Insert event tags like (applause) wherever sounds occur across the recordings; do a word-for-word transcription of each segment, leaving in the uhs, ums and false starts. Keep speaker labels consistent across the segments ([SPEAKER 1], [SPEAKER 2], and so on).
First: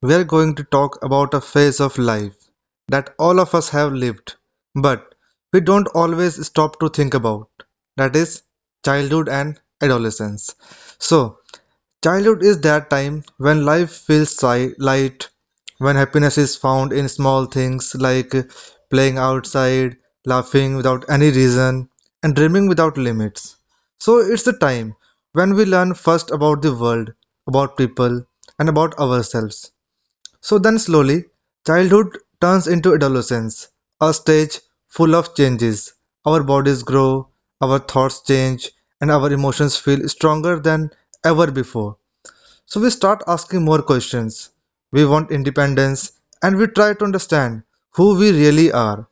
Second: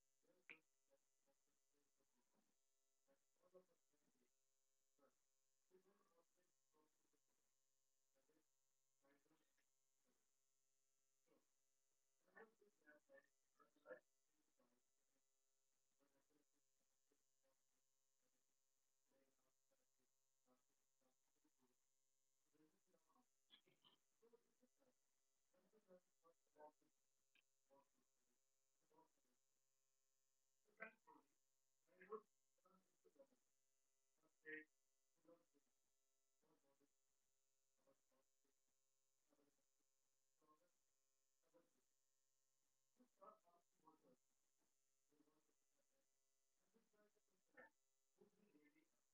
[SPEAKER 1] we are going to talk about a phase of life that all of us have lived, but we don't always stop to think about, that is, childhood and adolescence. So, childhood is that time when life feels si- light, when happiness is found in small things like playing outside, laughing without any reason, and dreaming without limits. So it's the time when we learn first about the world, about people, and about ourselves. So then slowly, childhood turns into adolescence, a stage full of changes. Our bodies grow, our thoughts change, and our emotions feel stronger than ever before. So we start asking more questions. We want independence and we try to understand who we really are.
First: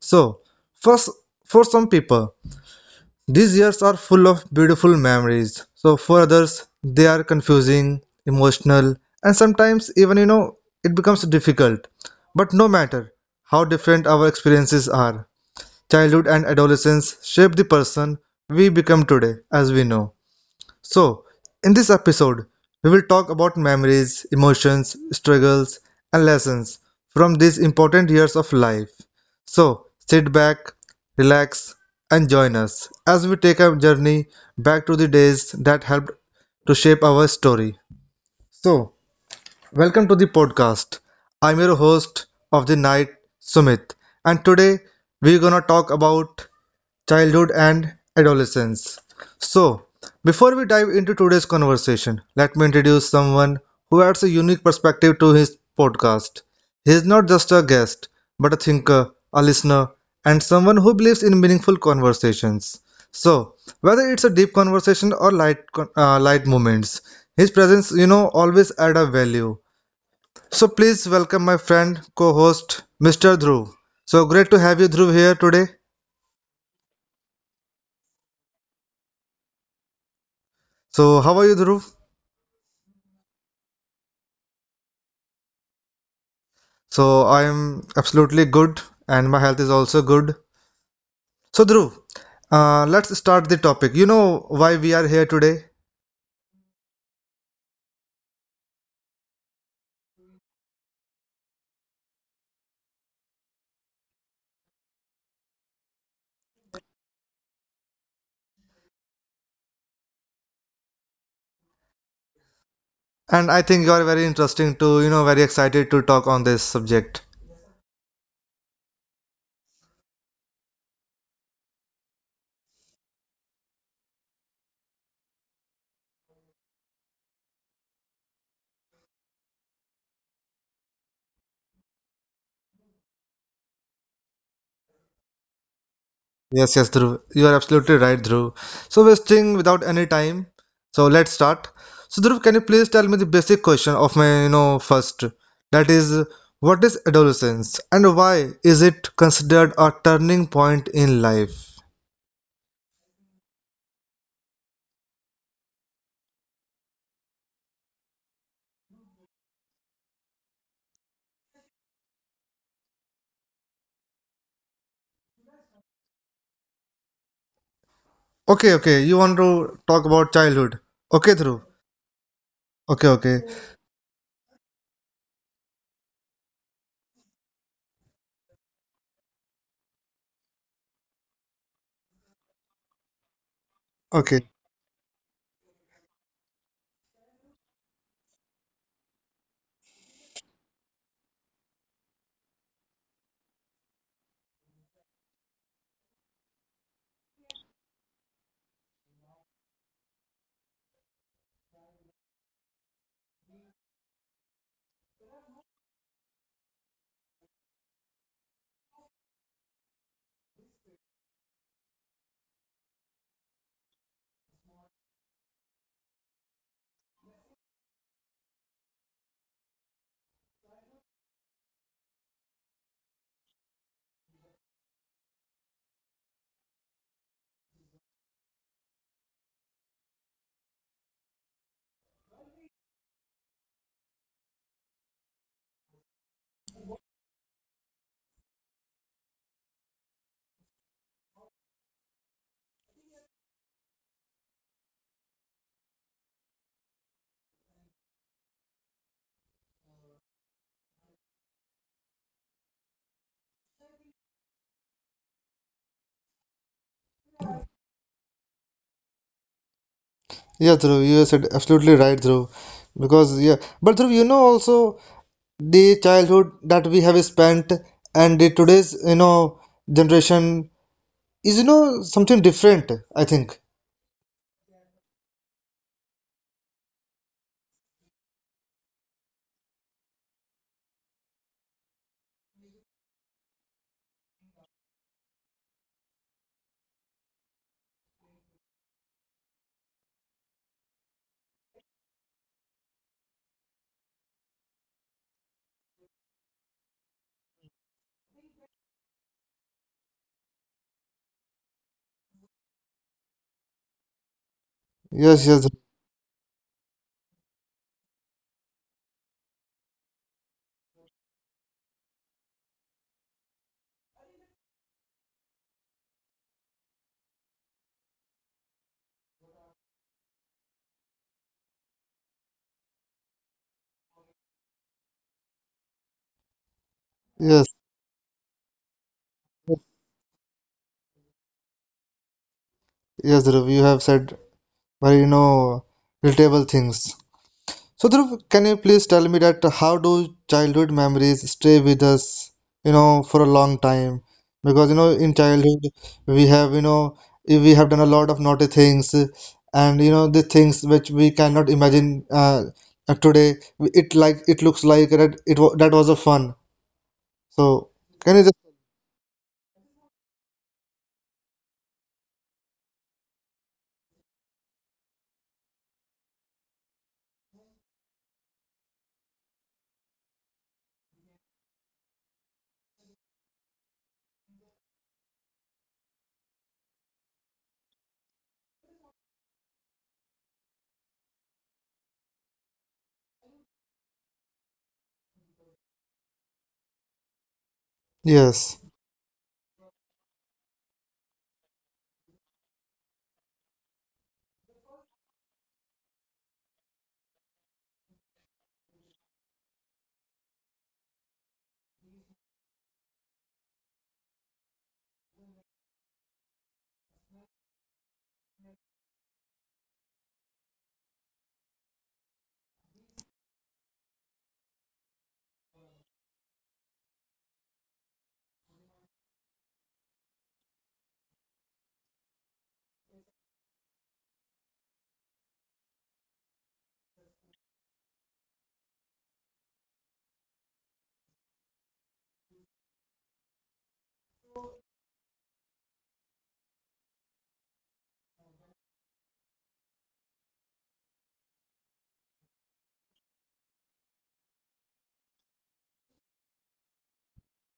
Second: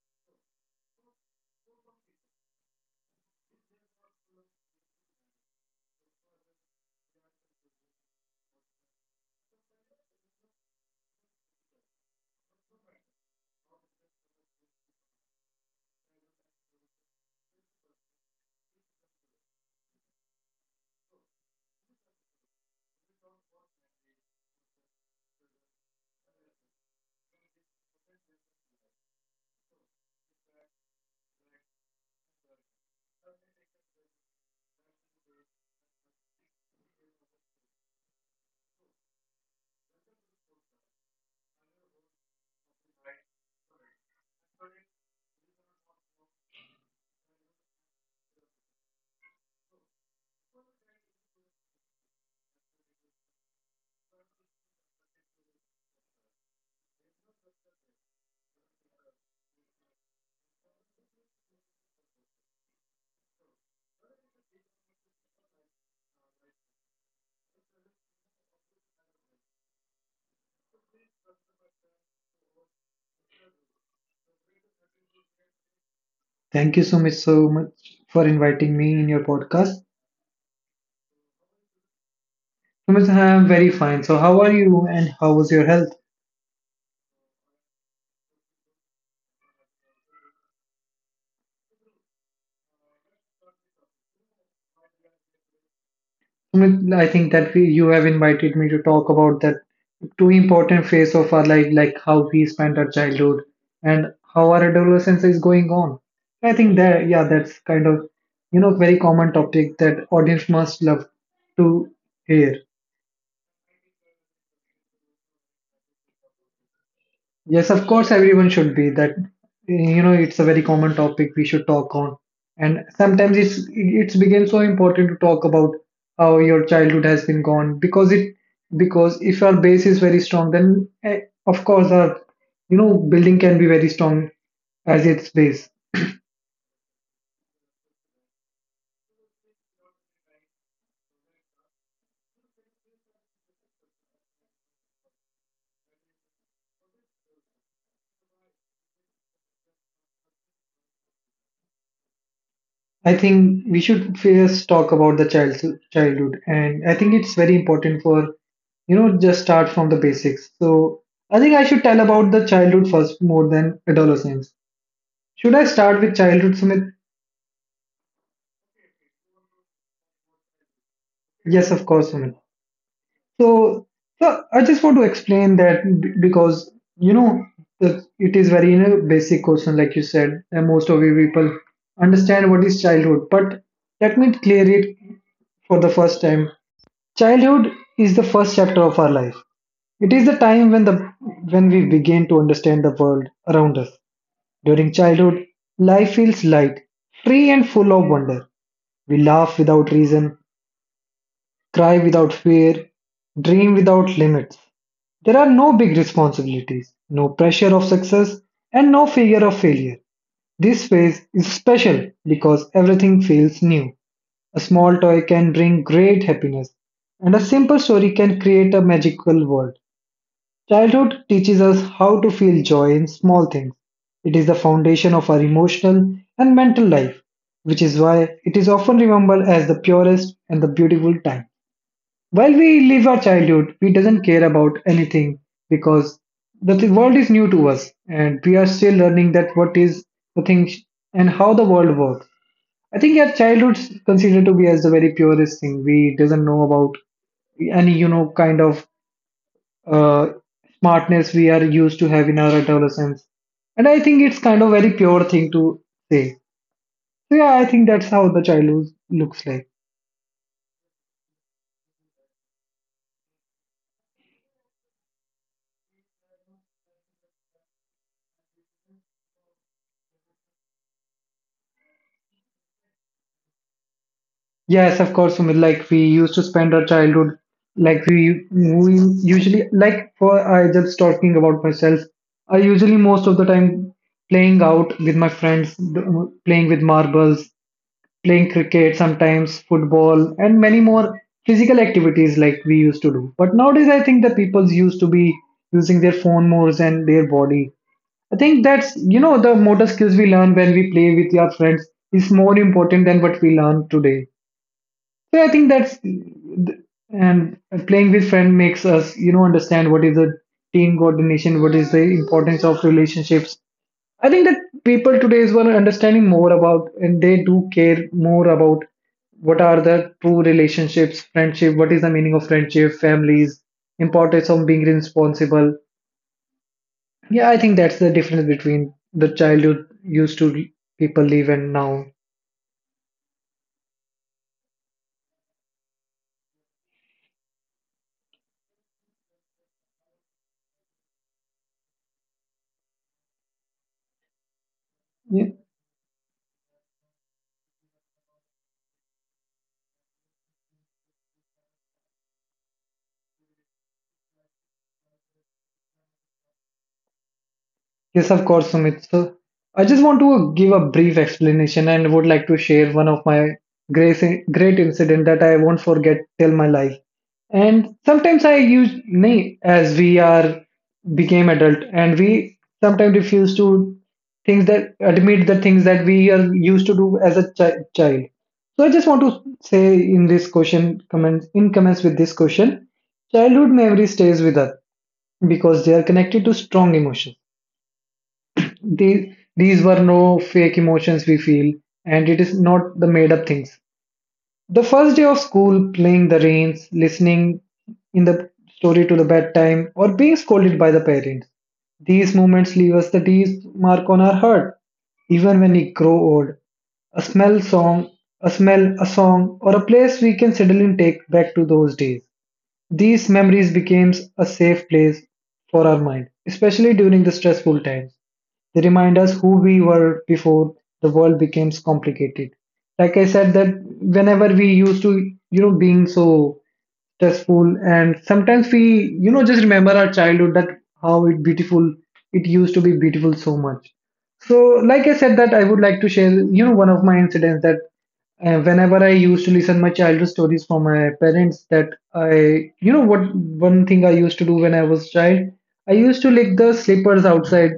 [SPEAKER 1] So, first, for some people, these years are full of beautiful memories. So, for others, they are confusing, emotional, and sometimes even, you know, it becomes difficult. But no matter how different our experiences are, childhood and adolescence shape the person we become today, as we know. So, in this episode, we will talk about memories, emotions, struggles, and lessons from these important years of life. So, sit back, relax, and join us as we take a journey back to the days that helped to shape our story. So, welcome to the podcast. I'm your host of the night, Sumit, and today we're gonna talk about childhood and adolescence. So, before we dive into today's conversation, let me introduce someone who adds a unique perspective to his podcast. He is not just a guest, but a thinker, a listener, and someone who believes in meaningful conversations. So, whether it's a deep conversation or light, con- uh, light moments, his presence, you know, always add a value. So please welcome my friend, co-host, mister Dhruv. So great to have you, Dhruv, here today.
[SPEAKER 2] Thank you, so much, so much for inviting me in your podcast.
[SPEAKER 1] So how are you, Dhruv?
[SPEAKER 2] Sumit, I am very fine. So, how are you and how was your health?
[SPEAKER 1] So I am absolutely good, and my health is also good. So Dhruv, uh, let's start the topic. You know why we are here today,
[SPEAKER 2] Sumit, I think that we, you have invited me to talk about that two important phase of our life, like how we spent our childhood and how our adolescence is going on. I think that, yeah, that's kind of, you know, very common topic that audience must love to hear.
[SPEAKER 1] and I think you are very interesting to, you know, very excited to talk on this subject.
[SPEAKER 2] Yes, of course, everyone should be that. You know, it's a very common topic we should talk on, and sometimes it's it's become so important to talk about how your childhood has been gone because it because if our base is very strong, then eh, of course our, you know, building can be very strong as its base.
[SPEAKER 1] Yes, yes, Dhruv. You are absolutely right, Dhruv. So, wasting without any time. So, let's start. So, Dhruv, can you please tell me the basic question of my, you know, first? That is, what is adolescence and why is it considered a turning point in life?
[SPEAKER 2] I think we should first talk about the child childhood, and I think it's very important for, you know, just start from the basics. So I think I should tell about the childhood first more than adolescence. Should I start with childhood, Sumit?
[SPEAKER 1] Okay, okay. You want to talk about childhood? Okay, Dhruv.
[SPEAKER 2] Yes, of course, Sumit.
[SPEAKER 1] Okay, okay.
[SPEAKER 2] So, so I just want to explain that b- because, you know, the- it is very, you know, basic question, like you said, and most of you people understand what is childhood. But let me
[SPEAKER 1] Okay.
[SPEAKER 2] clear it for the first time. Childhood is the first chapter of our life. It is the time when the when we begin to understand the world around us. During childhood, life feels light, free and full of wonder. We laugh without reason, cry without fear, dream without limits. There are no big responsibilities, no pressure of success, and no fear of failure. This phase is special because everything feels new. A small toy can bring great happiness, and a simple story can create a magical world. Childhood teaches us how to feel joy in small things. It is the foundation of our emotional and mental life, which is why it is often remembered as the purest and the beautiful time. While we live our childhood, we doesn't care about anything because the th- world is new to us and we are still learning that what is the thing sh- and how the world works. I think our childhood's considered to be as the very purest thing. We doesn't know about any, you know, kind of uh, smartness we are used to have in our adolescence, and I think it's kind of very pure thing to say. So yeah, I think that's how the childhood looks like.
[SPEAKER 1] Yeah, Dhruv, you said absolutely right, Dhruv. Because, yeah. But, Dhruv, you know also the childhood that we have spent and the today's you know generation is you know something different, I think.
[SPEAKER 2] Yes, of course, Sumit. Like we used to spend our childhood, like we we usually like for I just talking about myself. I usually most of the time playing out with my friends, th- playing with marbles, playing cricket, sometimes football, and many more physical activities like we used to do. But nowadays, I think the people's used to be using their phone more than their body. I think that's, you know, the motor skills we learn when we play with our friends is more important than what we learn today. So
[SPEAKER 1] Yes,
[SPEAKER 2] I
[SPEAKER 1] yes,
[SPEAKER 2] think that's, and playing with friend makes us, you know, understand what is a team coordination, what is the importance of relationships. I think that people today is were understanding more about and they do care more about what are the true relationships, friendship, what is the meaning of friendship, families, importance of being responsible. Yeah, I
[SPEAKER 1] yes,
[SPEAKER 2] think that's the difference between the
[SPEAKER 1] yes,
[SPEAKER 2] childhood used to people live and now.
[SPEAKER 1] yes, Dhruv, you have said very you know relatable things. So, Dhruv, can you please tell me that how do childhood memories stay with us, you know, for a long time? Because, you know, in
[SPEAKER 2] Yeah.
[SPEAKER 1] childhood, we have, you know, we have done a lot of naughty things, and, you know, the things which we cannot imagine uh, uh, today. It like it looks like that it wa that was a fun. So,
[SPEAKER 2] Yes,
[SPEAKER 1] can you
[SPEAKER 2] of
[SPEAKER 1] just,
[SPEAKER 2] course, Sumit. So, I just want to give a brief explanation and would like to share one of my great, great incident that I won't forget till my life. And sometimes I use nay as we are became adult and we sometimes refuse to things that admit the things that we are used to do as a chi- child. So I just want to say in this question, comments in comments with this question, childhood memory stays with us because they are connected to strong emotions.
[SPEAKER 1] yes.
[SPEAKER 2] The, these were no fake emotions we feel, and it is not the made up things. The first day of school, playing the reins, listening in the story to the bedtime, or being scolded by the parents. These moments leave us the deep mark on our heart, even when we grow old. A smell song, a smell, a song, or a place we can suddenly take back to those days. These memories became a safe place for our mind, especially during the stressful times. They remind us who we were before the world becomes complicated. Like I said, that whenever we used to, you know, being so stressful, and sometimes we, you know, just remember our childhood that how it beautiful it used to be beautiful so much. So, like I said, that I would like to share, you know, one of my incidents that uh, whenever I used to listen my childhood stories from my parents, that I, you know, what one thing I used to do when I was child, I used to lick the slippers outside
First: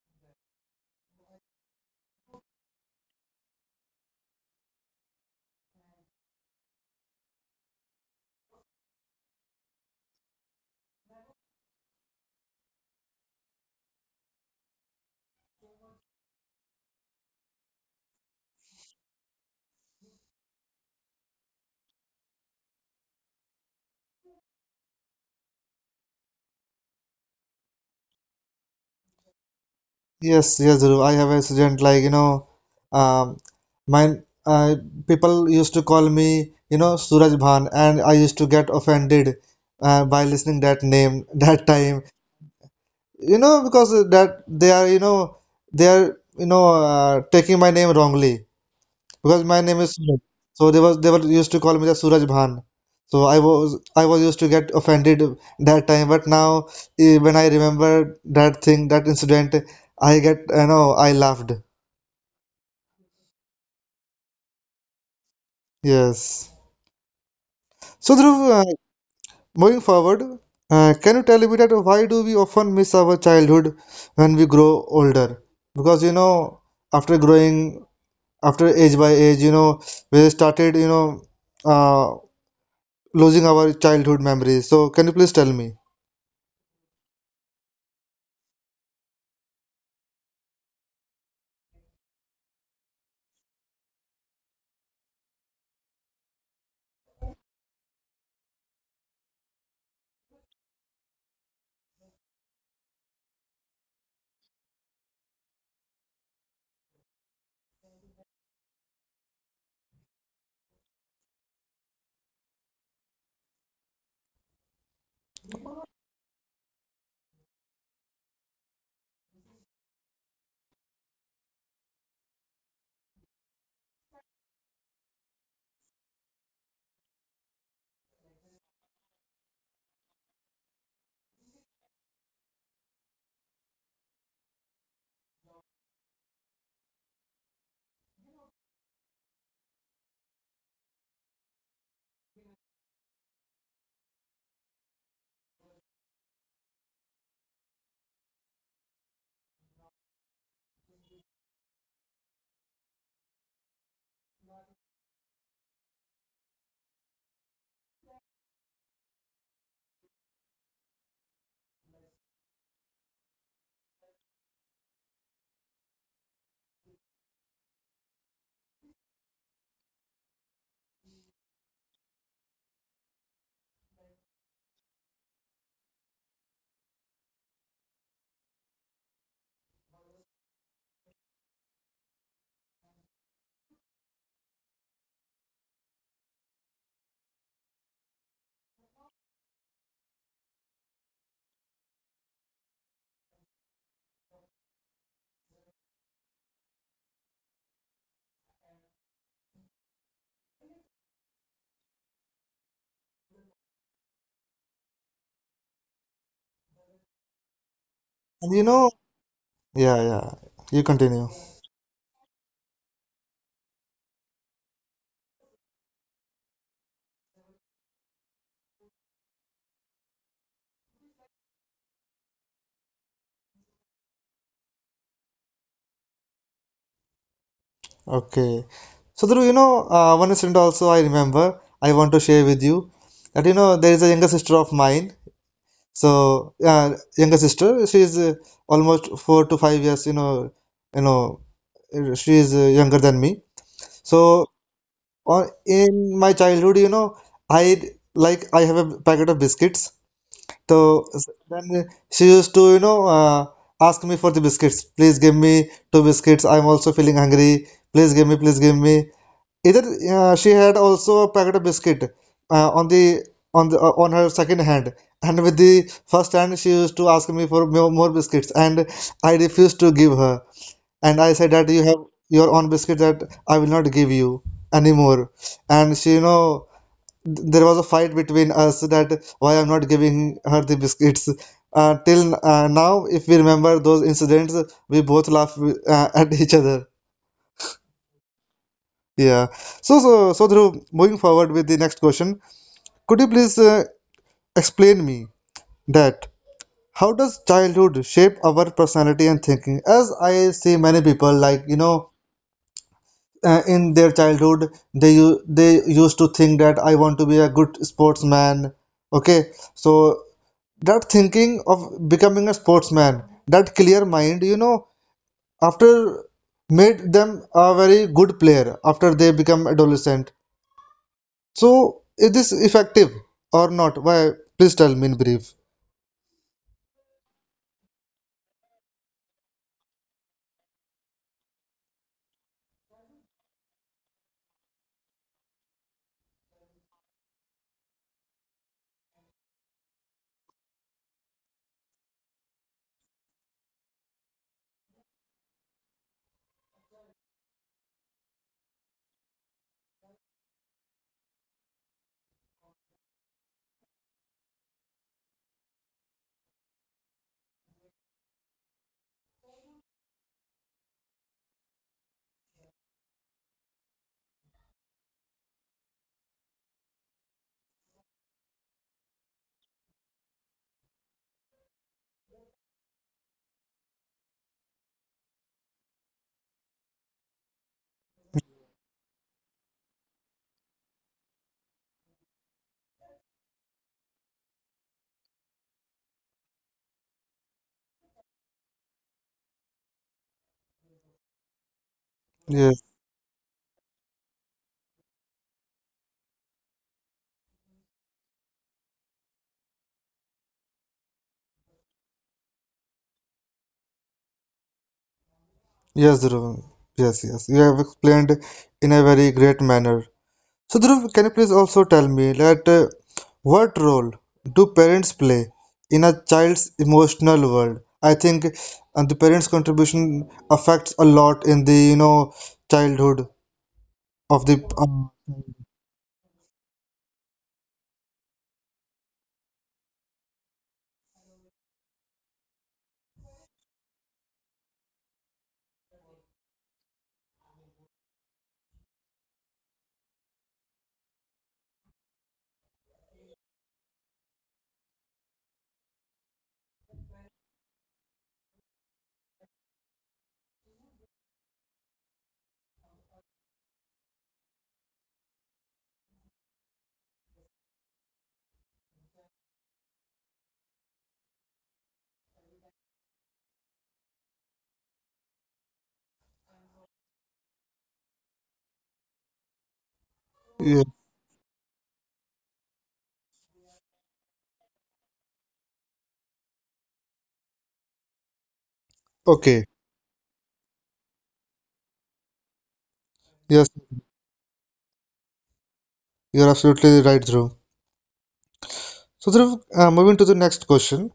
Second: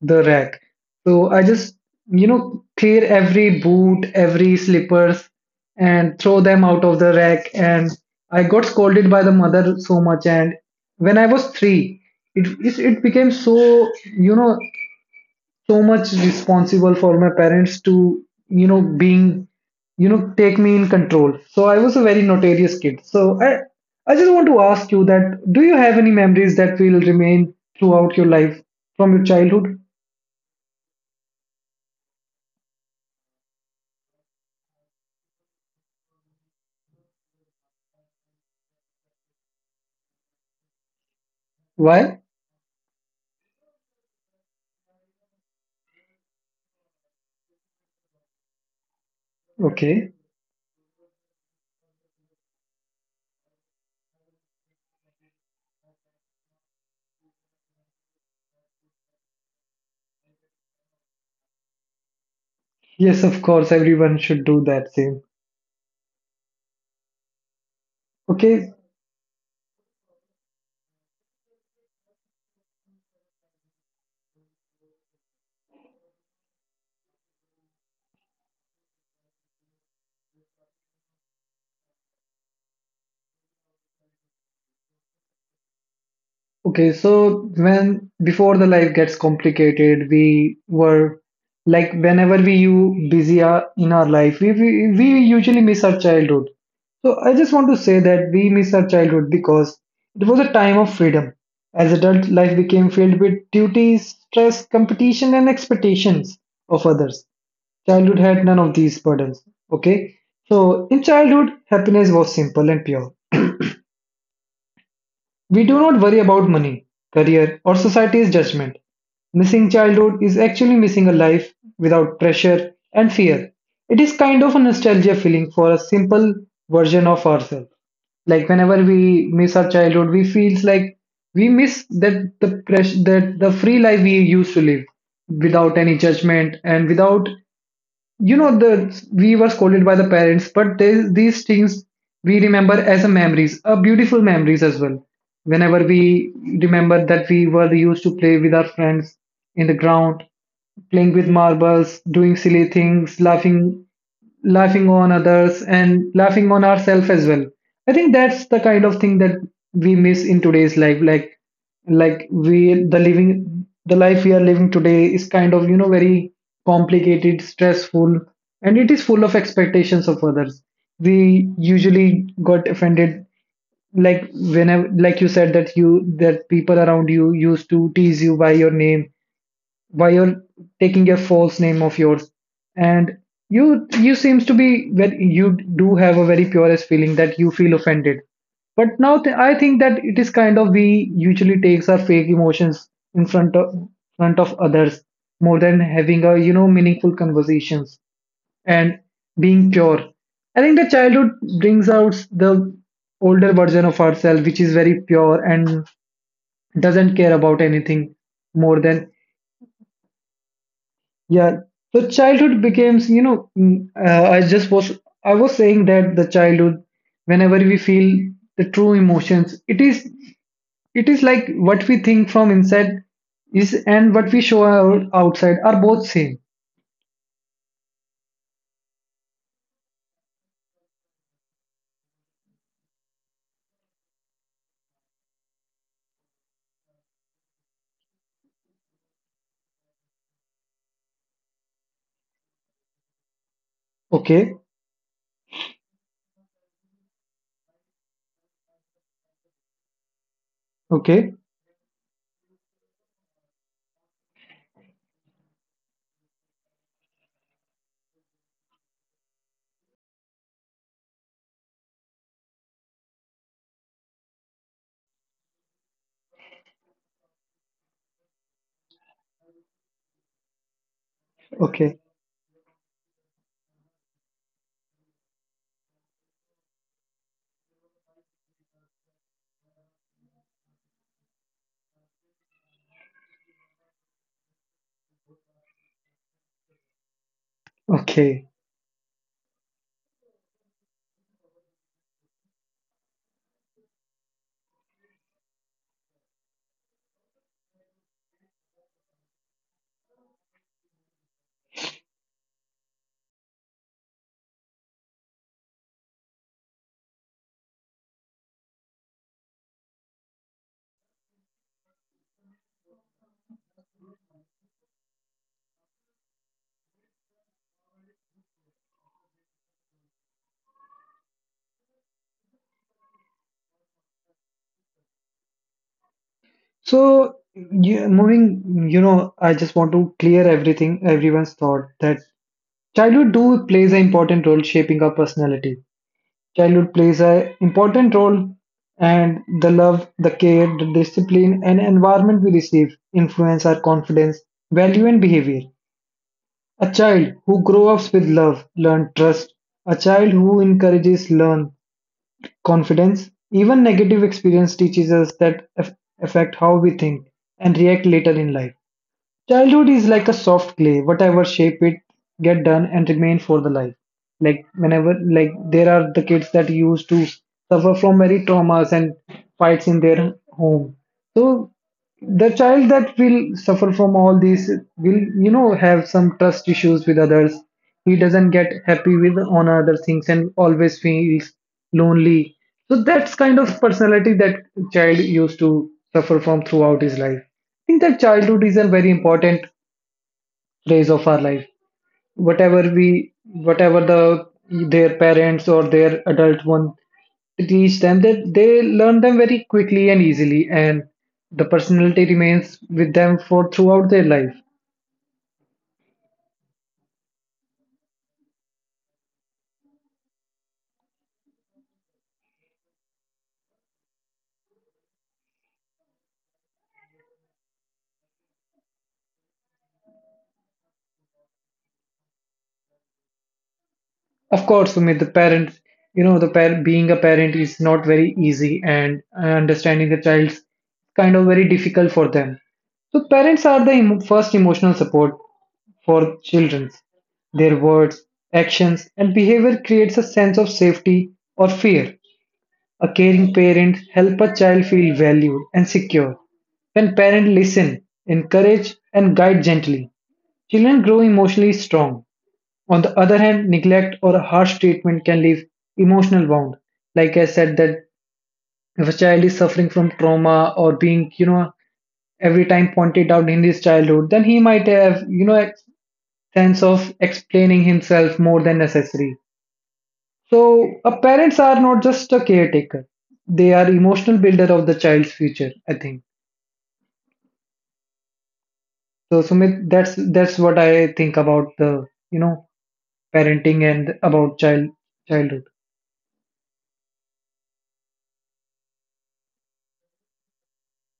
[SPEAKER 2] the rack. So I just, you know, clear every boot, every slippers, and throw them out of the rack. And I got scolded by the mother so much. And when I was three, it it, it became so, you know, so much responsible for my parents to, you know, being, you know, take me in control. So I was a very notorious kid, so i i just want to ask you that do you have any memories that will remain throughout your life from your childhood?
[SPEAKER 1] Yes, yes, Dhruv, I have a student like you know, um, mine. Uh, people used to call me you know Suraj Bhan, and I used to get offended uh, by listening that name (laughs) that time.
[SPEAKER 2] Why?
[SPEAKER 1] You know because that they are you know they are you know uh, taking my name wrongly because my name is
[SPEAKER 2] Okay.
[SPEAKER 1] Suraj. So they was they were used to call me the Suraj Bhan. So I was I was used to get offended that time, but now eh, when I remember that thing, that incident, I get I know I laughed.
[SPEAKER 2] Yes, of course, everyone should do that same.
[SPEAKER 1] Yes. So Dhruv, uh,
[SPEAKER 2] Okay.
[SPEAKER 1] moving forward, uh, can you tell me that why do we often miss our childhood when we grow older? Because you know, after growing, after age by age, you know, we started, you know, uh, losing our childhood memories. So can you please tell me?
[SPEAKER 2] Okay, so when before the life gets complicated, we were like whenever we you busy are in our life, we, we we usually miss our childhood. So I just want to say that we miss our childhood because it was a time of freedom. As adult life became filled with duties, stress, competition, and expectations of others. Childhood had none of these burdens. Okay, so in childhood, happiness was simple and pure. We do not worry about money, career, or society's judgment. Missing childhood is actually missing a life without pressure and fear. It is kind of a nostalgia feeling for a simple version of ourselves. Like whenever we miss our childhood, we feels like we miss that the press that the free life we used to live without any judgment and without, you know, the we were scolded by the parents but they, these things we remember as a memories a beautiful memories as well, whenever we remember that we were used to play with our friends in the ground, playing with marbles, doing silly things, laughing, laughing on others and laughing on ourselves as well. I think that's the kind of thing that we miss in today's life. like like we the living, the life we are living today is kind of, you know, very complicated, stressful, and it is full of expectations of others. We usually got offended, like whenever, like you said, that you, that people around you used to tease you by your name, by your taking a false name of yours, and you you seems to be that you do have a very purest feeling that you feel offended. But now th- I think that it is kind of we usually takes our fake emotions in front of front of others more than having a, you know, meaningful conversations and being pure. I think the childhood brings out the older version of ourselves, which is very pure and doesn't care about anything
[SPEAKER 1] And you
[SPEAKER 2] more
[SPEAKER 1] know,
[SPEAKER 2] than,
[SPEAKER 1] yeah, yeah, you continue.
[SPEAKER 2] yeah, the childhood becomes, you know, mm, uh, I just was, I was saying that the childhood, whenever we feel the true emotions, it is, it is like what we think from inside is and what we show out, outside are both same.
[SPEAKER 1] Okay. So, Dhruv, you know, uh, one incident also I remember I want to share with you that, you know, there is a younger sister of mine. So, uh, younger sister, she is uh, almost four to five years, you know, you know, uh, she is uh, younger than me. So,
[SPEAKER 2] Okay,
[SPEAKER 1] on, in my childhood, you know, I like I have a packet of biscuits. So s-
[SPEAKER 2] okay,
[SPEAKER 1] then she used to, you know, uh, ask me for the biscuits. Please give me two biscuits. I'm also feeling hungry. Please give me, please give me. Either uh, she had also a packet of biscuit uh, on the on the uh, on her second hand, and with the first hand she used to ask me for mo- more biscuits, and I refused to give her. And I said that you
[SPEAKER 2] okay,
[SPEAKER 1] have your own biscuit, that I will not give you anymore. And she, you know, there was a fight between us that why I'm not giving her the biscuits. Uh, till uh, now, if we remember those incidents, we both laugh uh, (laughs) at each other.
[SPEAKER 2] okay.
[SPEAKER 1] Yeah. So, so, so Dhruv, moving forward with the next question, could you please uh, explain me that how does childhood shape our personality and thinking? As I see many people, like you know, uh, in their childhood, they u- they used to think that I want to be a good sportsman. Okay, so that thinking of becoming a sportsman, that clear mind, you know, after made them a very good player after they become adolescent. So is this effective or not? Why? Please tell me in brief.
[SPEAKER 2] So yeah, moving, you know, I just want to clear everything, everyone's thought that childhood do plays an important role shaping our personality. Childhood plays an important role, and the love, the care, the discipline, and environment we receive influence our confidence, value, and behavior. A child who grows up with love learns trust. A child who encourages learns confidence. Even negative experience teaches us that aff- affect how we think and react later in life. Childhood is like a soft clay, whatever shape it get done and remain for the life. Like whenever, like there are the kids that used to suffer from many traumas and fights in their home. So the child that will suffer from all these will you know have some trust issues with others. He doesn't get happy with on other things and always feels lonely. So that's kind of personality that child used to suffer from throughout his life. I think that childhood is a very important phase of our life. whatever
[SPEAKER 1] Yes,
[SPEAKER 2] we Whatever the their parents or their adult one teach them, that they learn them very quickly and easily, and the personality remains with them for throughout their life.
[SPEAKER 1] yes, Dhruv. Yes, yes. You have explained in a very great manner. So Dhruv, can you please also tell me that uh, what role do parents play in a child's emotional world? I think uh, the parents' contribution affects a lot in the you know childhood of the.
[SPEAKER 2] Of course,
[SPEAKER 1] Um,
[SPEAKER 2] Sumit, the parent, you know, the parent being a parent is not very easy, and uh, understanding the child's kind of very difficult for them. So, parents are the emo- first emotional support for children. Their words, actions, and behavior creates a sense of safety or fear. A caring parent help a child feel valued and secure. When parents listen, encourage, and guide gently, children grow emotionally strong. On the other hand, neglect or harsh treatment can leave emotional wound. Like I said, that if a child is suffering from trauma or being, you know, every time pointed out in his childhood, then he might have, you know, a sense of explaining himself more than necessary.
[SPEAKER 1] yeah.
[SPEAKER 2] So, a parents are not just a caretaker; they are emotional builder of the child's future. I think so.
[SPEAKER 1] Okay.
[SPEAKER 2] Sumit, that's that's what I think about the you know
[SPEAKER 1] Yes,
[SPEAKER 2] parenting and about child childhood.
[SPEAKER 1] you're absolutely right, Dhruv. So Dhruv, uh, moving to the next question,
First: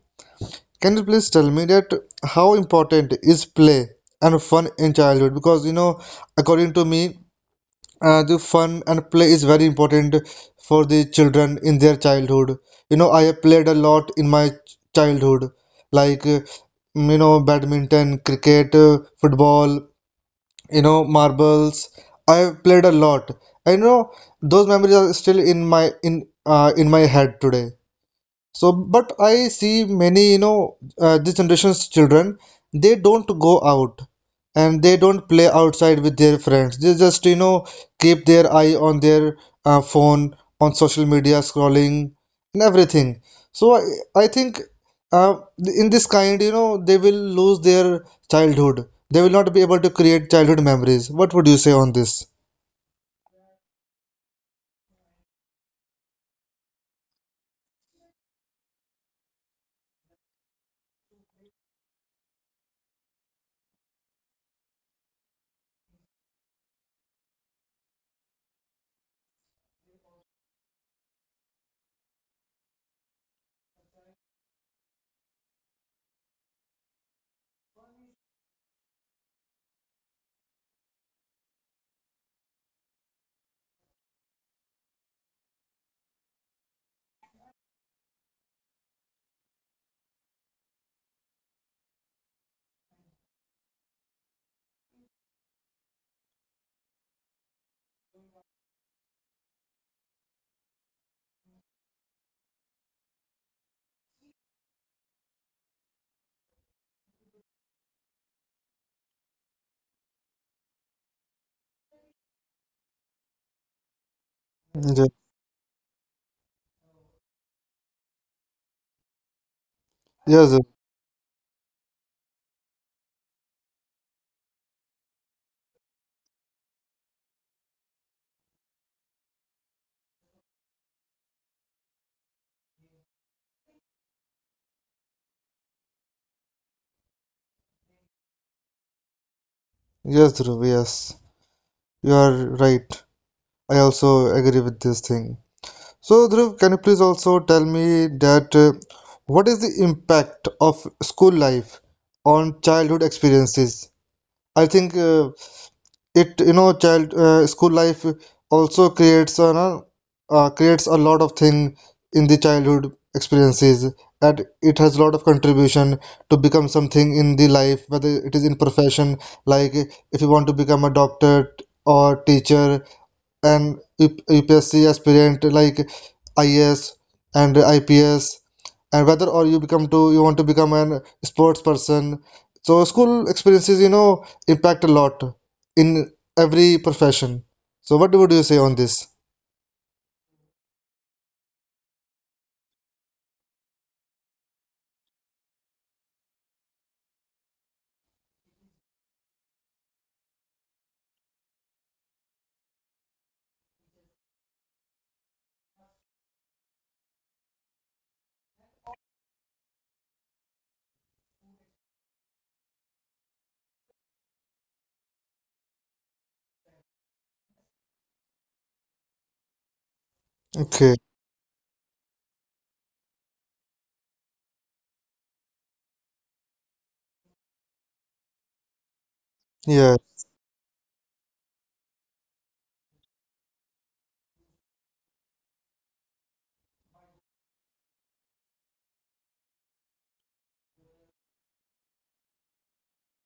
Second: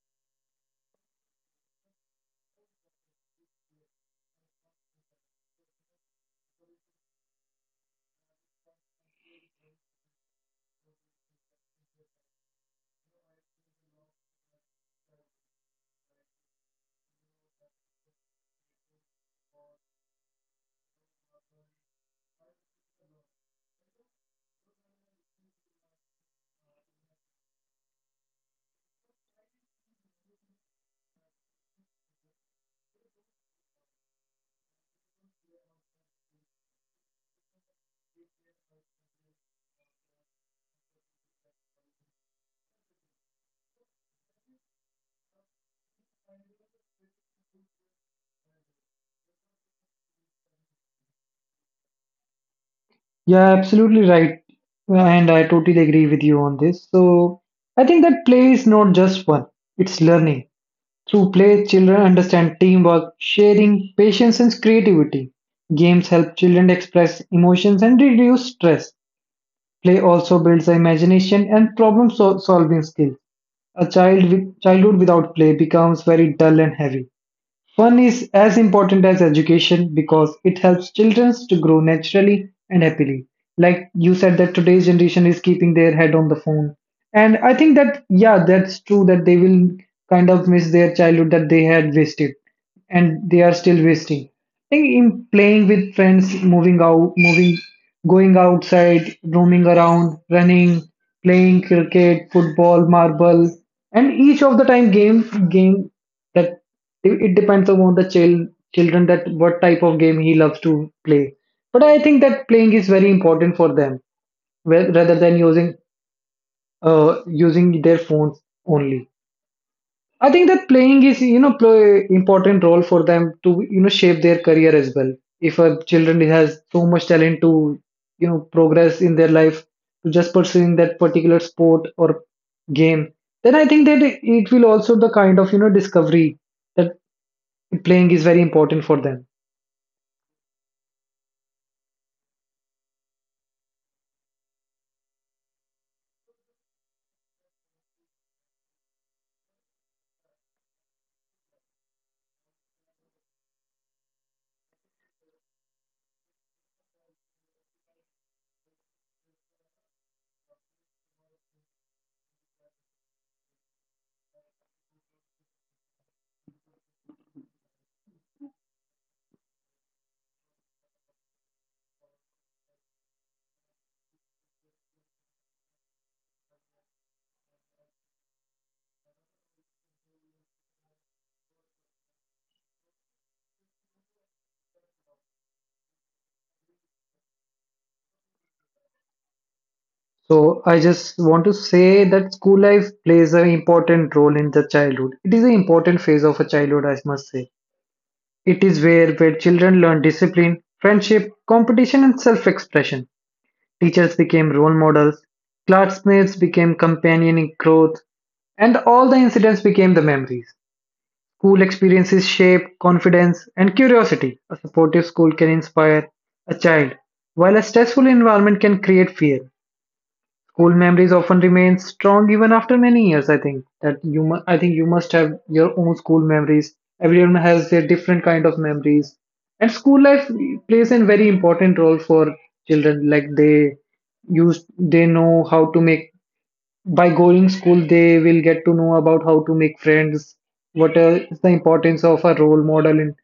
[SPEAKER 1] can you please tell me that how important is play and fun in childhood? Because you know, according to me, uh, the fun and play is very important for the children in their childhood. You know, I have played a lot in my ch- childhood, like uh, you know, badminton, cricket, uh, football, you know, marbles. I have played a lot. I know those memories are still in my in uh, in my head today. So, but I see many, you know, uh, this generation's children, they don't go out and they don't play outside with their friends. They just, you know, keep their eye on their uh, phone, on social media, scrolling, and everything. So, I, I think uh, in this kind, you know, they will lose their childhood. They will not be able to create childhood memories. What would you say on this?
[SPEAKER 2] Yeah, absolutely right. And I totally agree with you on this. So I think that play is not just fun, it's learning. Through play, children understand teamwork, sharing, patience, and creativity. Games help children express emotions and reduce stress. Play also builds the imagination and problem sol- solving skills. A child with childhood without play becomes very dull and heavy. Fun is as important as education because it helps children to grow naturally and happily. Like you said, that today's generation is keeping their head on the phone. And I think that, yeah, that's true that they will kind of miss their childhood that they had wasted and they are still wasting think in playing with friends, moving out, moving, going outside, roaming around, running, playing cricket, football, marble, and each of the time game game that it it depends upon the child children that what type of game he loves to play. But I think that playing is very important for them, whe-
[SPEAKER 1] Yes,
[SPEAKER 2] rather than using uh using their phones only. I think
[SPEAKER 1] yes,
[SPEAKER 2] that playing is, you know, play important role for them to, you know, shape their career as well. If a children has so much talent to, you know, progress in their life to just pursuing that particular sport or game, then I think that it it will also the kind of, you know, discovery that playing is very important for them.
[SPEAKER 1] yes, Dhruv, yes. You are right. I also agree with this thing. So, Dhruv, can you please also tell me that uh, what is the impact of school life on childhood experiences? I think uh, it, you know, child uh, school life also creates a uh, uh, creates a lot of thing in the childhood experiences, and it has a lot of contribution to become something in the life, whether it is in profession, like if you want to become a doctor or teacher, and U- UPSC aspirant like I S and I P S, and whether or you become to you want to become an sports person. So school experiences, you know, impact a lot in every profession. So what would you say on this?
[SPEAKER 2] So I just want to say that school life plays an important role in the childhood. It is an important phase of a childhood, I must say. It is where where children learn discipline, friendship, competition, and self-expression. Teachers became role models, classmates became companion in growth, and all the incidents became the memories. School experiences shape confidence and curiosity. A supportive school can inspire a child, while a stressful environment can create fear. School
[SPEAKER 1] Okay.
[SPEAKER 2] memories often remain strong even after many years, I think. That you mu- I think you must have your own school memories. Everyone has their different kind of memories. And
[SPEAKER 1] Yeah.
[SPEAKER 2] school life plays a very important role for children. Like they use they know how to make by going school. They will get to know about how to make friends, what is the importance of a role model in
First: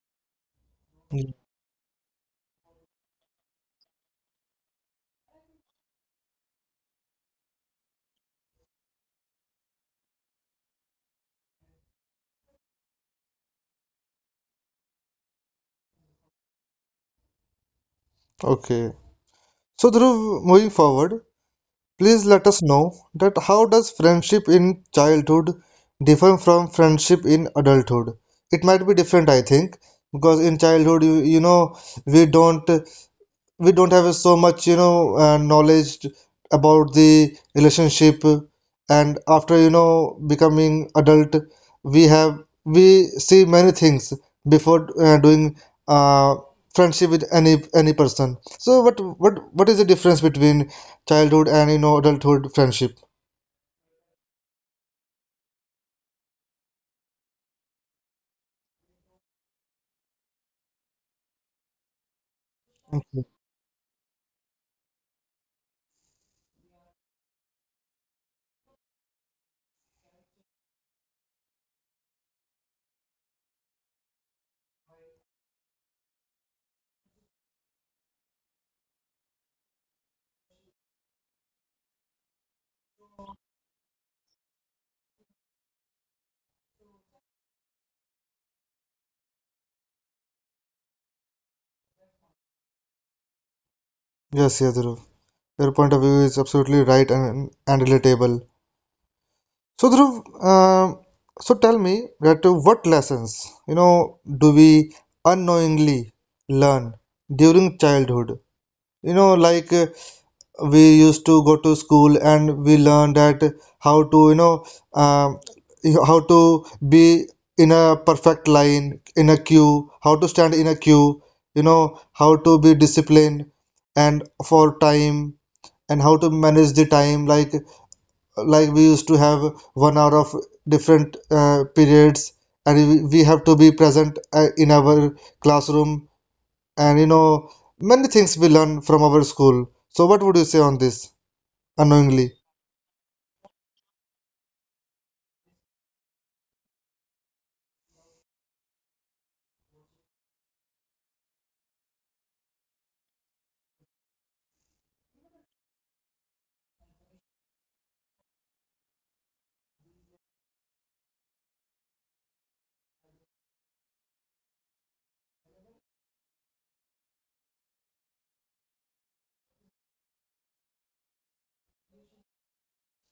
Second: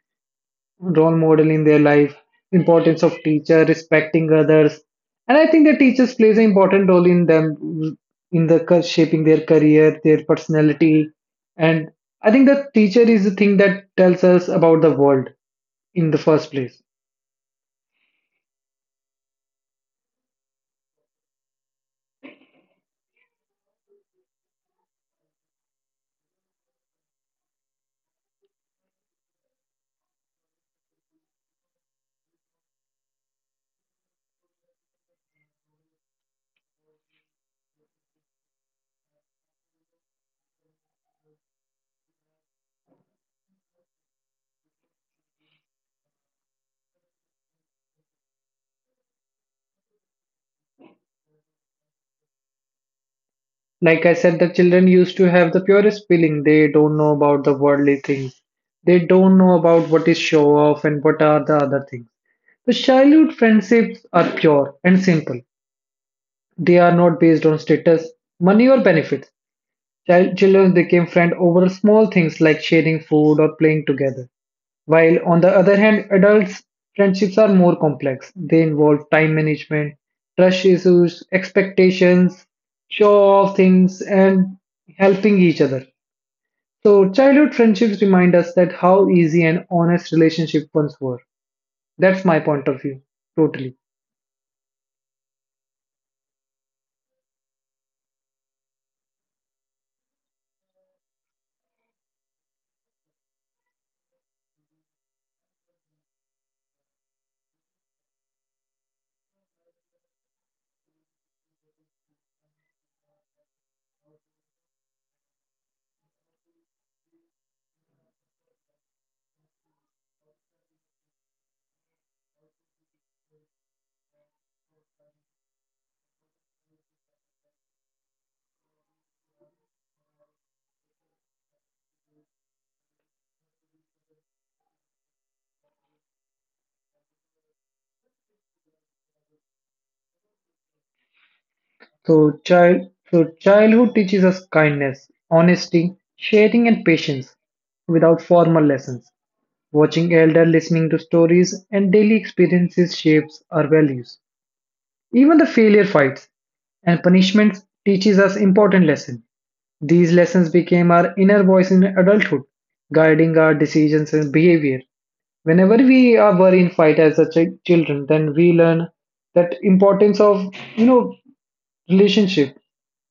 [SPEAKER 2] role model in their life, importance of teacher, respecting others, and I think the teachers plays an important role in them in the cur- shaping their career, their personality, and I think the teacher is the thing that tells us about the world in the first place.
[SPEAKER 1] Okay. So Dhruv, moving forward, please let us know that how does friendship in childhood differ from friendship in adulthood? It might be different, I think, because in childhood, you, you know, we don't uh, we don't have so much you know uh, knowledge about the relationship, and after you know becoming adult, we have we see many things before uh, doing uh, friendship with any any person. So what what what is the difference between childhood and you know adulthood friendship?
[SPEAKER 2] Like I said, the children used to have the purest feeling. They don't know about the worldly things. They don't know about what is show off and what are the other things. The childhood friendships are pure and simple. They are not based on status, money, or benefits. Child, children became friends over small things like sharing food or playing together. While on the other hand, adults' friendships are more complex. They involve time management, trust issues, expectations, show off things, and helping each other. So, childhood friendships remind us that how easy and honest relationship once were. That's my point of view, totally.
[SPEAKER 1] Yes, yes, Dhruv. Your point of view is absolutely right and and relatable. So Dhruv, um, so tell me that uh, what lessons, you know, do we unknowingly learn during childhood? You know, like uh, we used to go to school and we learn that how to, you know, um, you- how to be in a perfect line, in a queue, how to stand in a queue, you know, how to be disciplined and for time and how to manage the time like like we used to have one hour of different uh, periods and we we have to be present uh, in our classroom, and you know many things we learn from our school. So what would you say on this unknowingly?
[SPEAKER 2] So, child, so childhood teaches us kindness, honesty, sharing, and patience without formal lessons. Watching elder, listening to stories, and daily experiences shapes our values. Even the failure fights and punishments teaches us important lessons. These lessons became our inner voice in adulthood, guiding our decisions and behavior. Whenever we are worried in fight as a ch- children, then we learn that importance of you know relationship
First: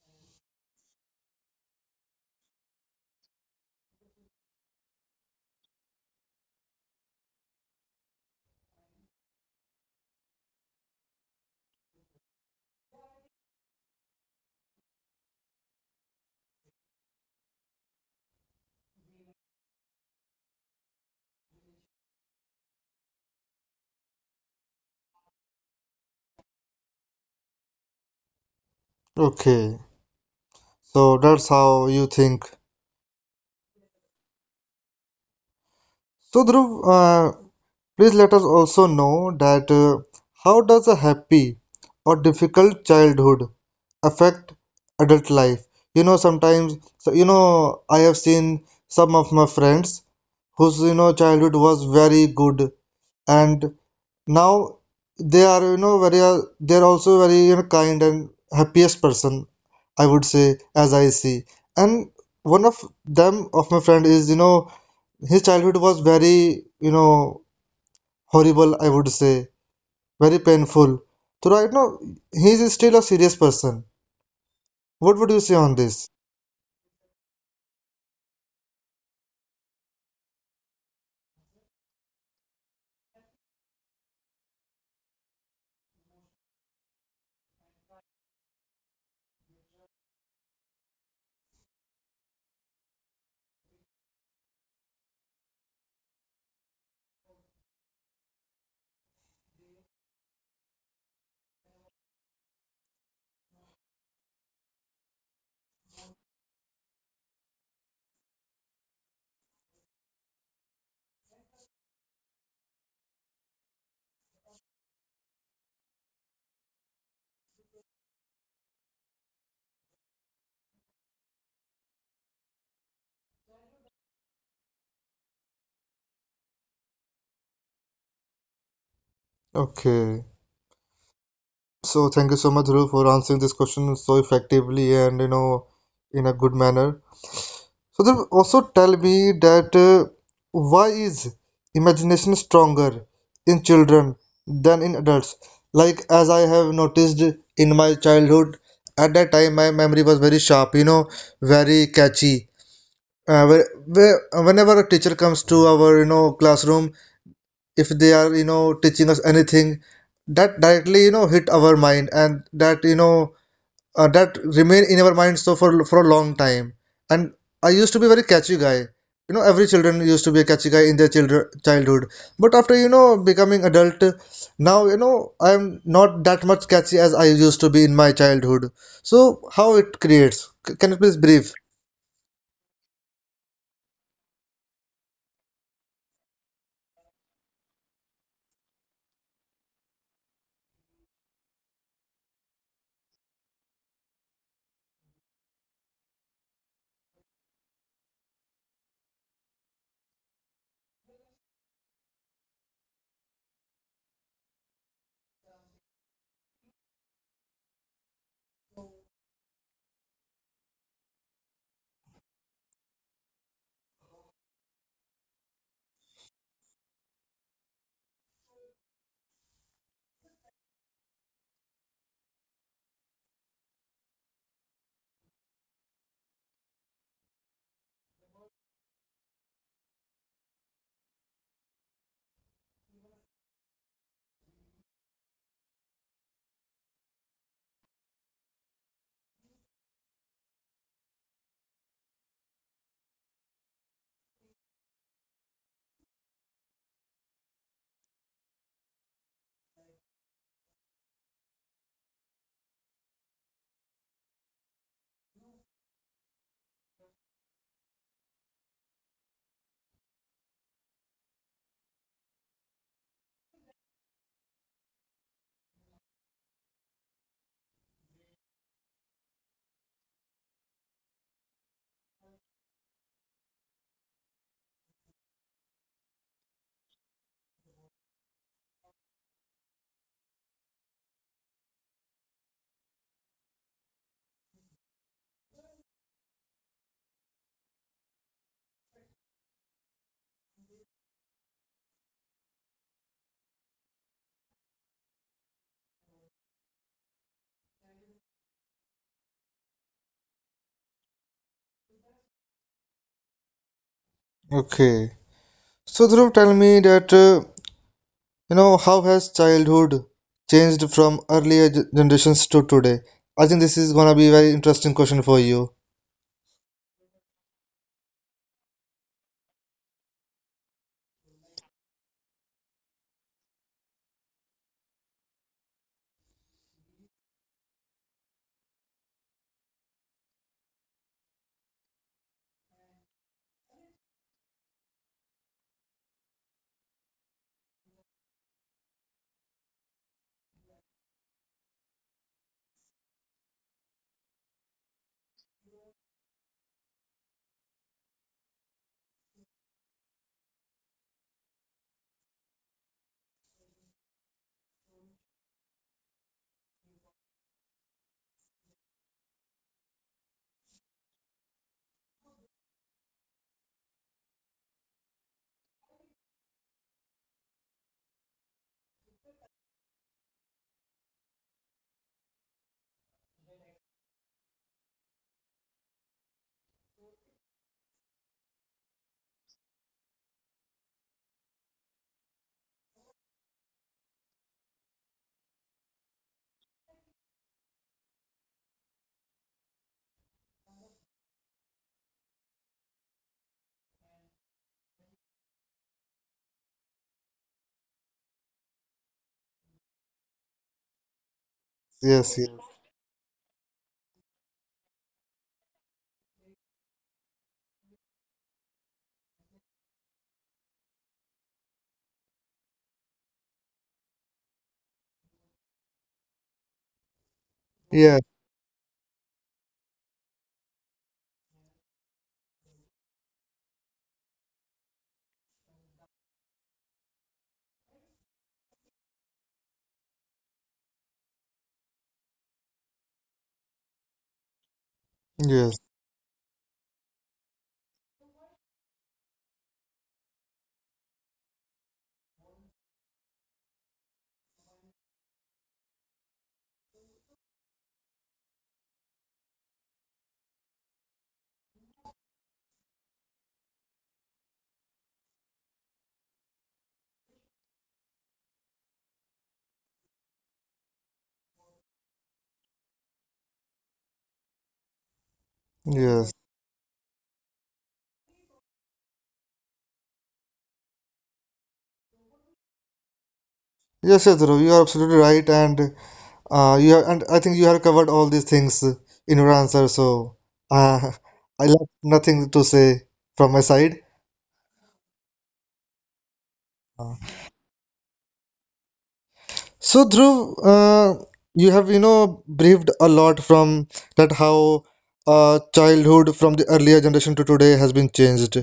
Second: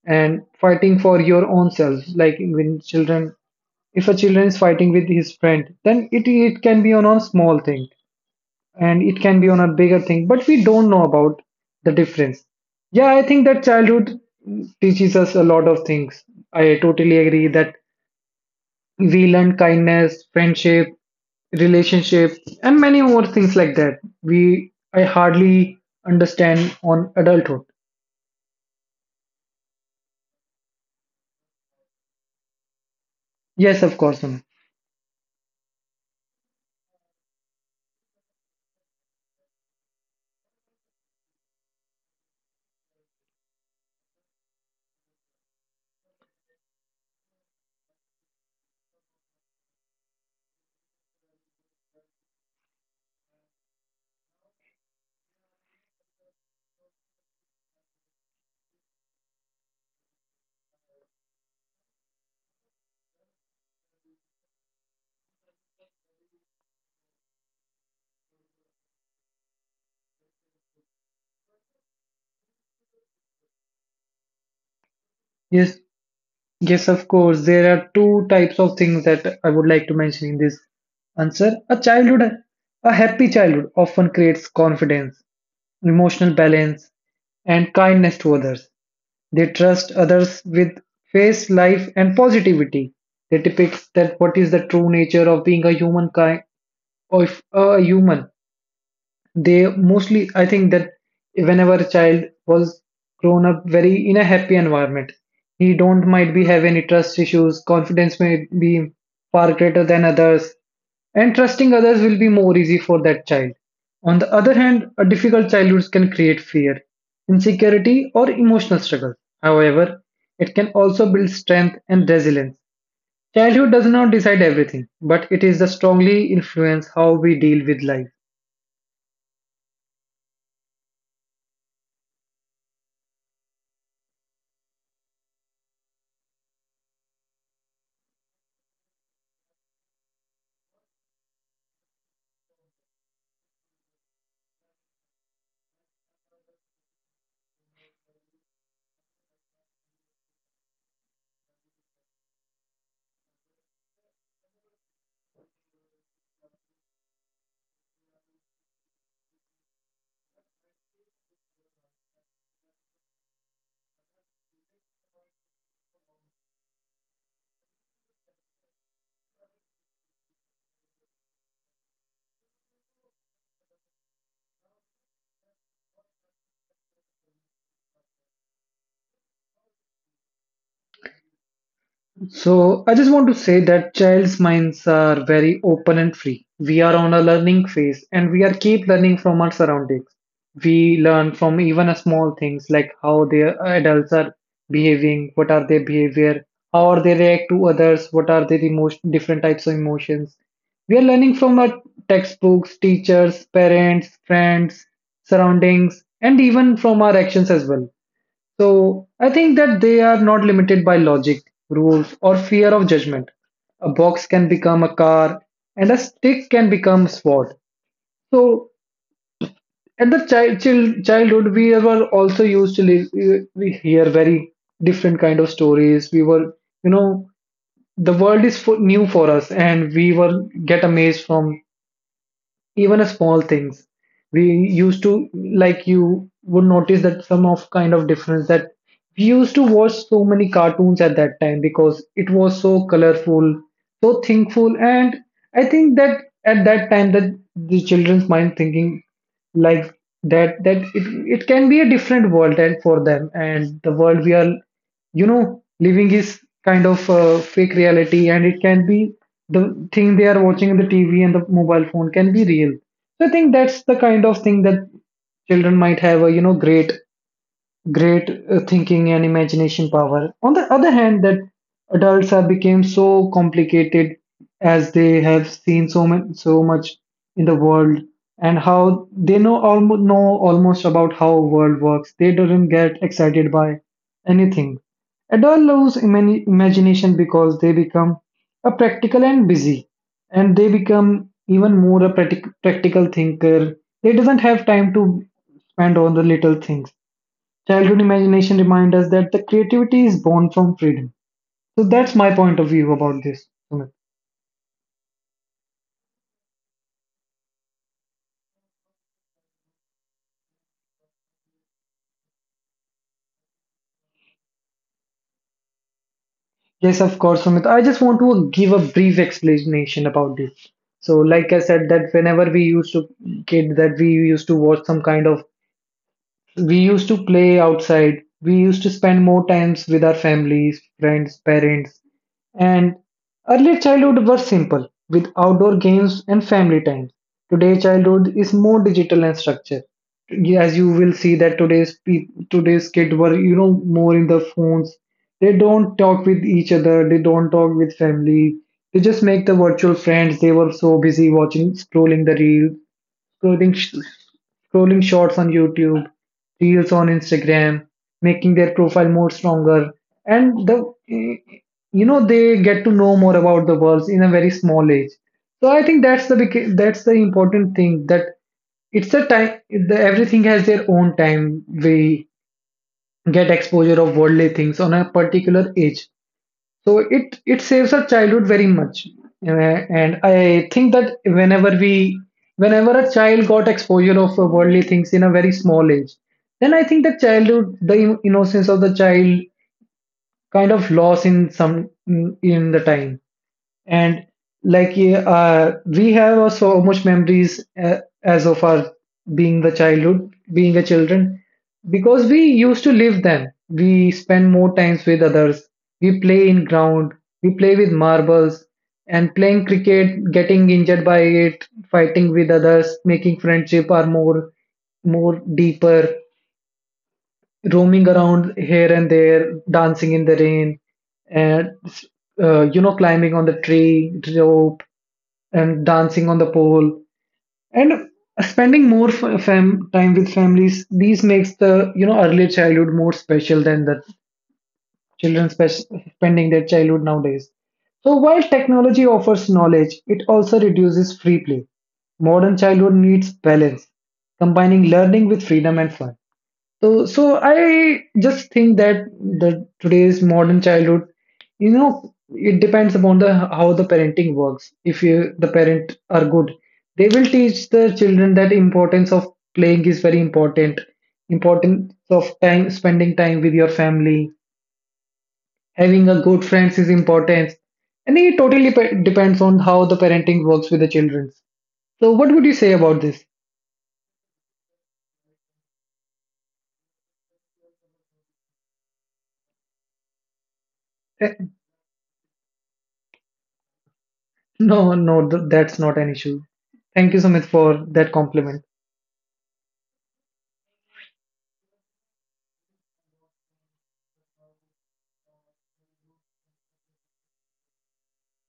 [SPEAKER 2] and fighting for your own self. Like when children, if a children is fighting with his friend, then it it can be on a small thing and it can be on a bigger thing, but we don't know about the difference. Yeah, I think that childhood teaches us a lot of things. I totally agree that we learn kindness, friendship, relationship, and many more things like that we I hardly understand on adulthood.
[SPEAKER 1] Okay, so that's how you think.
[SPEAKER 2] Yes, of course, Sonu.
[SPEAKER 1] So Dhruv, uh, please let us also know that uh, how does a happy or difficult childhood affect adult life? You know, sometimes so you know I have seen some of my friends whose you know childhood was very good, and now they are you know very uh, they're also very you know kind and happiest person, I would say, as I see. And one of them of my friend is you know his childhood was very you know horrible, I would say, very painful. So right now, he is still a serious person. What would you say on
[SPEAKER 2] Yes,
[SPEAKER 1] this?
[SPEAKER 2] yes, of course, there are two types of things that I would like to mention in this answer. A childhood a happy childhood often creates confidence, emotional balance, and kindness to others. They trust others with face, life, and positivity. They depict that what is the true nature of being a human kind, of a human. They mostly, I think that whenever a child was grown up very in a happy environment, he don't might be have any trust issues. Confidence may be far greater than others, and trusting others will be more easy for that child. On the other hand, a difficult childhood can create fear, insecurity, or emotional struggle. However, it can also build strength and resilience. Childhood does not decide everything, but it is the strongly influence how we deal with life.
[SPEAKER 1] Okay. So thank you so much, Dhruv, for answering this question so effectively and you know in a good manner. So Dhruv, also tell me that uh, why is imagination stronger in children than in adults? Like as I have noticed in my childhood, at that time my memory was very sharp, you know, very catchy. uh, where, where, Whenever a teacher comes to our you know classroom, if they are you know teaching us anything, that directly you know hit our mind, and that you know uh, that remain in our mind so for for a long time. And I used to be very catchy guy, you know every children used to be a catchy guy in their children childhood, but after you know becoming adult, now you know I am not that much catchy as I used to be in my childhood. So how it creates C- can you please brief?
[SPEAKER 2] So I just want to say that child's minds are very open and free. We are on a learning phase and we are keep learning from our surroundings. We learn from even a small things like how the adults are behaving, what are their behavior, how are they react to others, what are their emotion, different types of emotions. We are learning from our textbooks, teachers, parents, friends, surroundings, and even from our actions as well. So I think that they are not limited by logic, rules, or fear of judgment. A box can become a car, and a stick can become a sword. So at the child, child childhood, we were also used to live. We we hear very different kind of stories. We were, you know, the world is fu- new for us, and we were get amazed from even a small things we used to like. You would notice that some of kind of difference that we used to watch so many cartoons at that time because it was so colorful, so thinkful. And I think that at that time that the children's mind thinking like that that it, it can be a different world and for them, and the world we are you know living is kind of a fake reality, and it can be the thing they are watching in the TV and the mobile phone can be real. So I think that's the kind of thing that children might have a you know great great uh, thinking and imagination power. On the other hand, that adults have become so complicated as they have seen so much, so much in the world, and how they know almost know almost about how world works. They don't get excited by anything. Adults lose imani- imagination because they become a practical and busy, and they become even more a practic- practical thinker. They doesn't have time to spend on the little things. Childhood imagination reminds us that the creativity is born from freedom. So that's my point of view about this, Sumit.
[SPEAKER 1] Okay. So Dhruv, tell me that uh, you know how has childhood changed from earlier ge- generations to today? I think this is gonna be a very interesting question for you.
[SPEAKER 2] Yes, of course, Sumit. I just want to give a brief explanation about this. So, like I said, that whenever we used to kid, that we used to watch some kind of. We used to play outside. We used to spend more times with our families, friends, parents, and earlier childhood was simple with outdoor games and family time. Today childhood is more digital and structured. Yeah, as you will see that today's peop today's kid were you know more in the phones. They don't talk with each other. They don't talk with family. They just make the virtual friends. They were so busy watching scrolling the reel scrolling, sh- scrolling shorts on YouTube, reels on Instagram, making their profile more stronger. And the you know they get to know more about the world in a very small age. So I think that's the big- that's the important thing that it's a time the, everything has their own time. We get exposure of worldly things on a particular age, so it it saves our childhood very much. Uh, and I think that whenever we whenever a child got exposure of uh, worldly things in a very small age, then I think that childhood, the in- innocence of the child, kind of lost in some in in the time and like yeah, uh, we have so much memories uh, as of our being the childhood, being a children,
[SPEAKER 1] Yes,
[SPEAKER 2] because
[SPEAKER 1] yes,
[SPEAKER 2] we used to live them. We spend more times with others. We play in ground, we play with marbles, and playing cricket, getting injured by it, fighting with others, making friendship are more more deeper,
[SPEAKER 1] yeah,
[SPEAKER 2] roaming around here and there, dancing in the rain, and uh, you know, climbing on the tree rope, and dancing on the pole, and spending more f- fam- time with families. These makes the you know early childhood more special than the children
[SPEAKER 1] yes,
[SPEAKER 2] spe- spending their childhood nowadays. So while technology offers knowledge, it also reduces free play. Modern childhood needs balance, combining learning with freedom and fun. So, so I just think that the today's modern childhood, you know, it depends upon the how the parenting works. If you the parent are good, they will teach the children that importance of playing is very important. Importance of time spending time with your family, having
[SPEAKER 1] yes,
[SPEAKER 2] a good friends is important. And it totally pe- depends on how the parenting works with the children. So, what would you say about this?
[SPEAKER 1] yes, yes, Dhruv, you are absolutely right, and uh, you are, and I think you have covered all these things in your answer. So uh, (laughs)
[SPEAKER 2] Eh,
[SPEAKER 1] I left nothing to say from my side.
[SPEAKER 2] no, no, th- that's not an issue. Thank you so much for that compliment.
[SPEAKER 1] So Dhruv, uh, you have you know briefed a lot from that how uh, childhood from the earlier generation to today has been changed.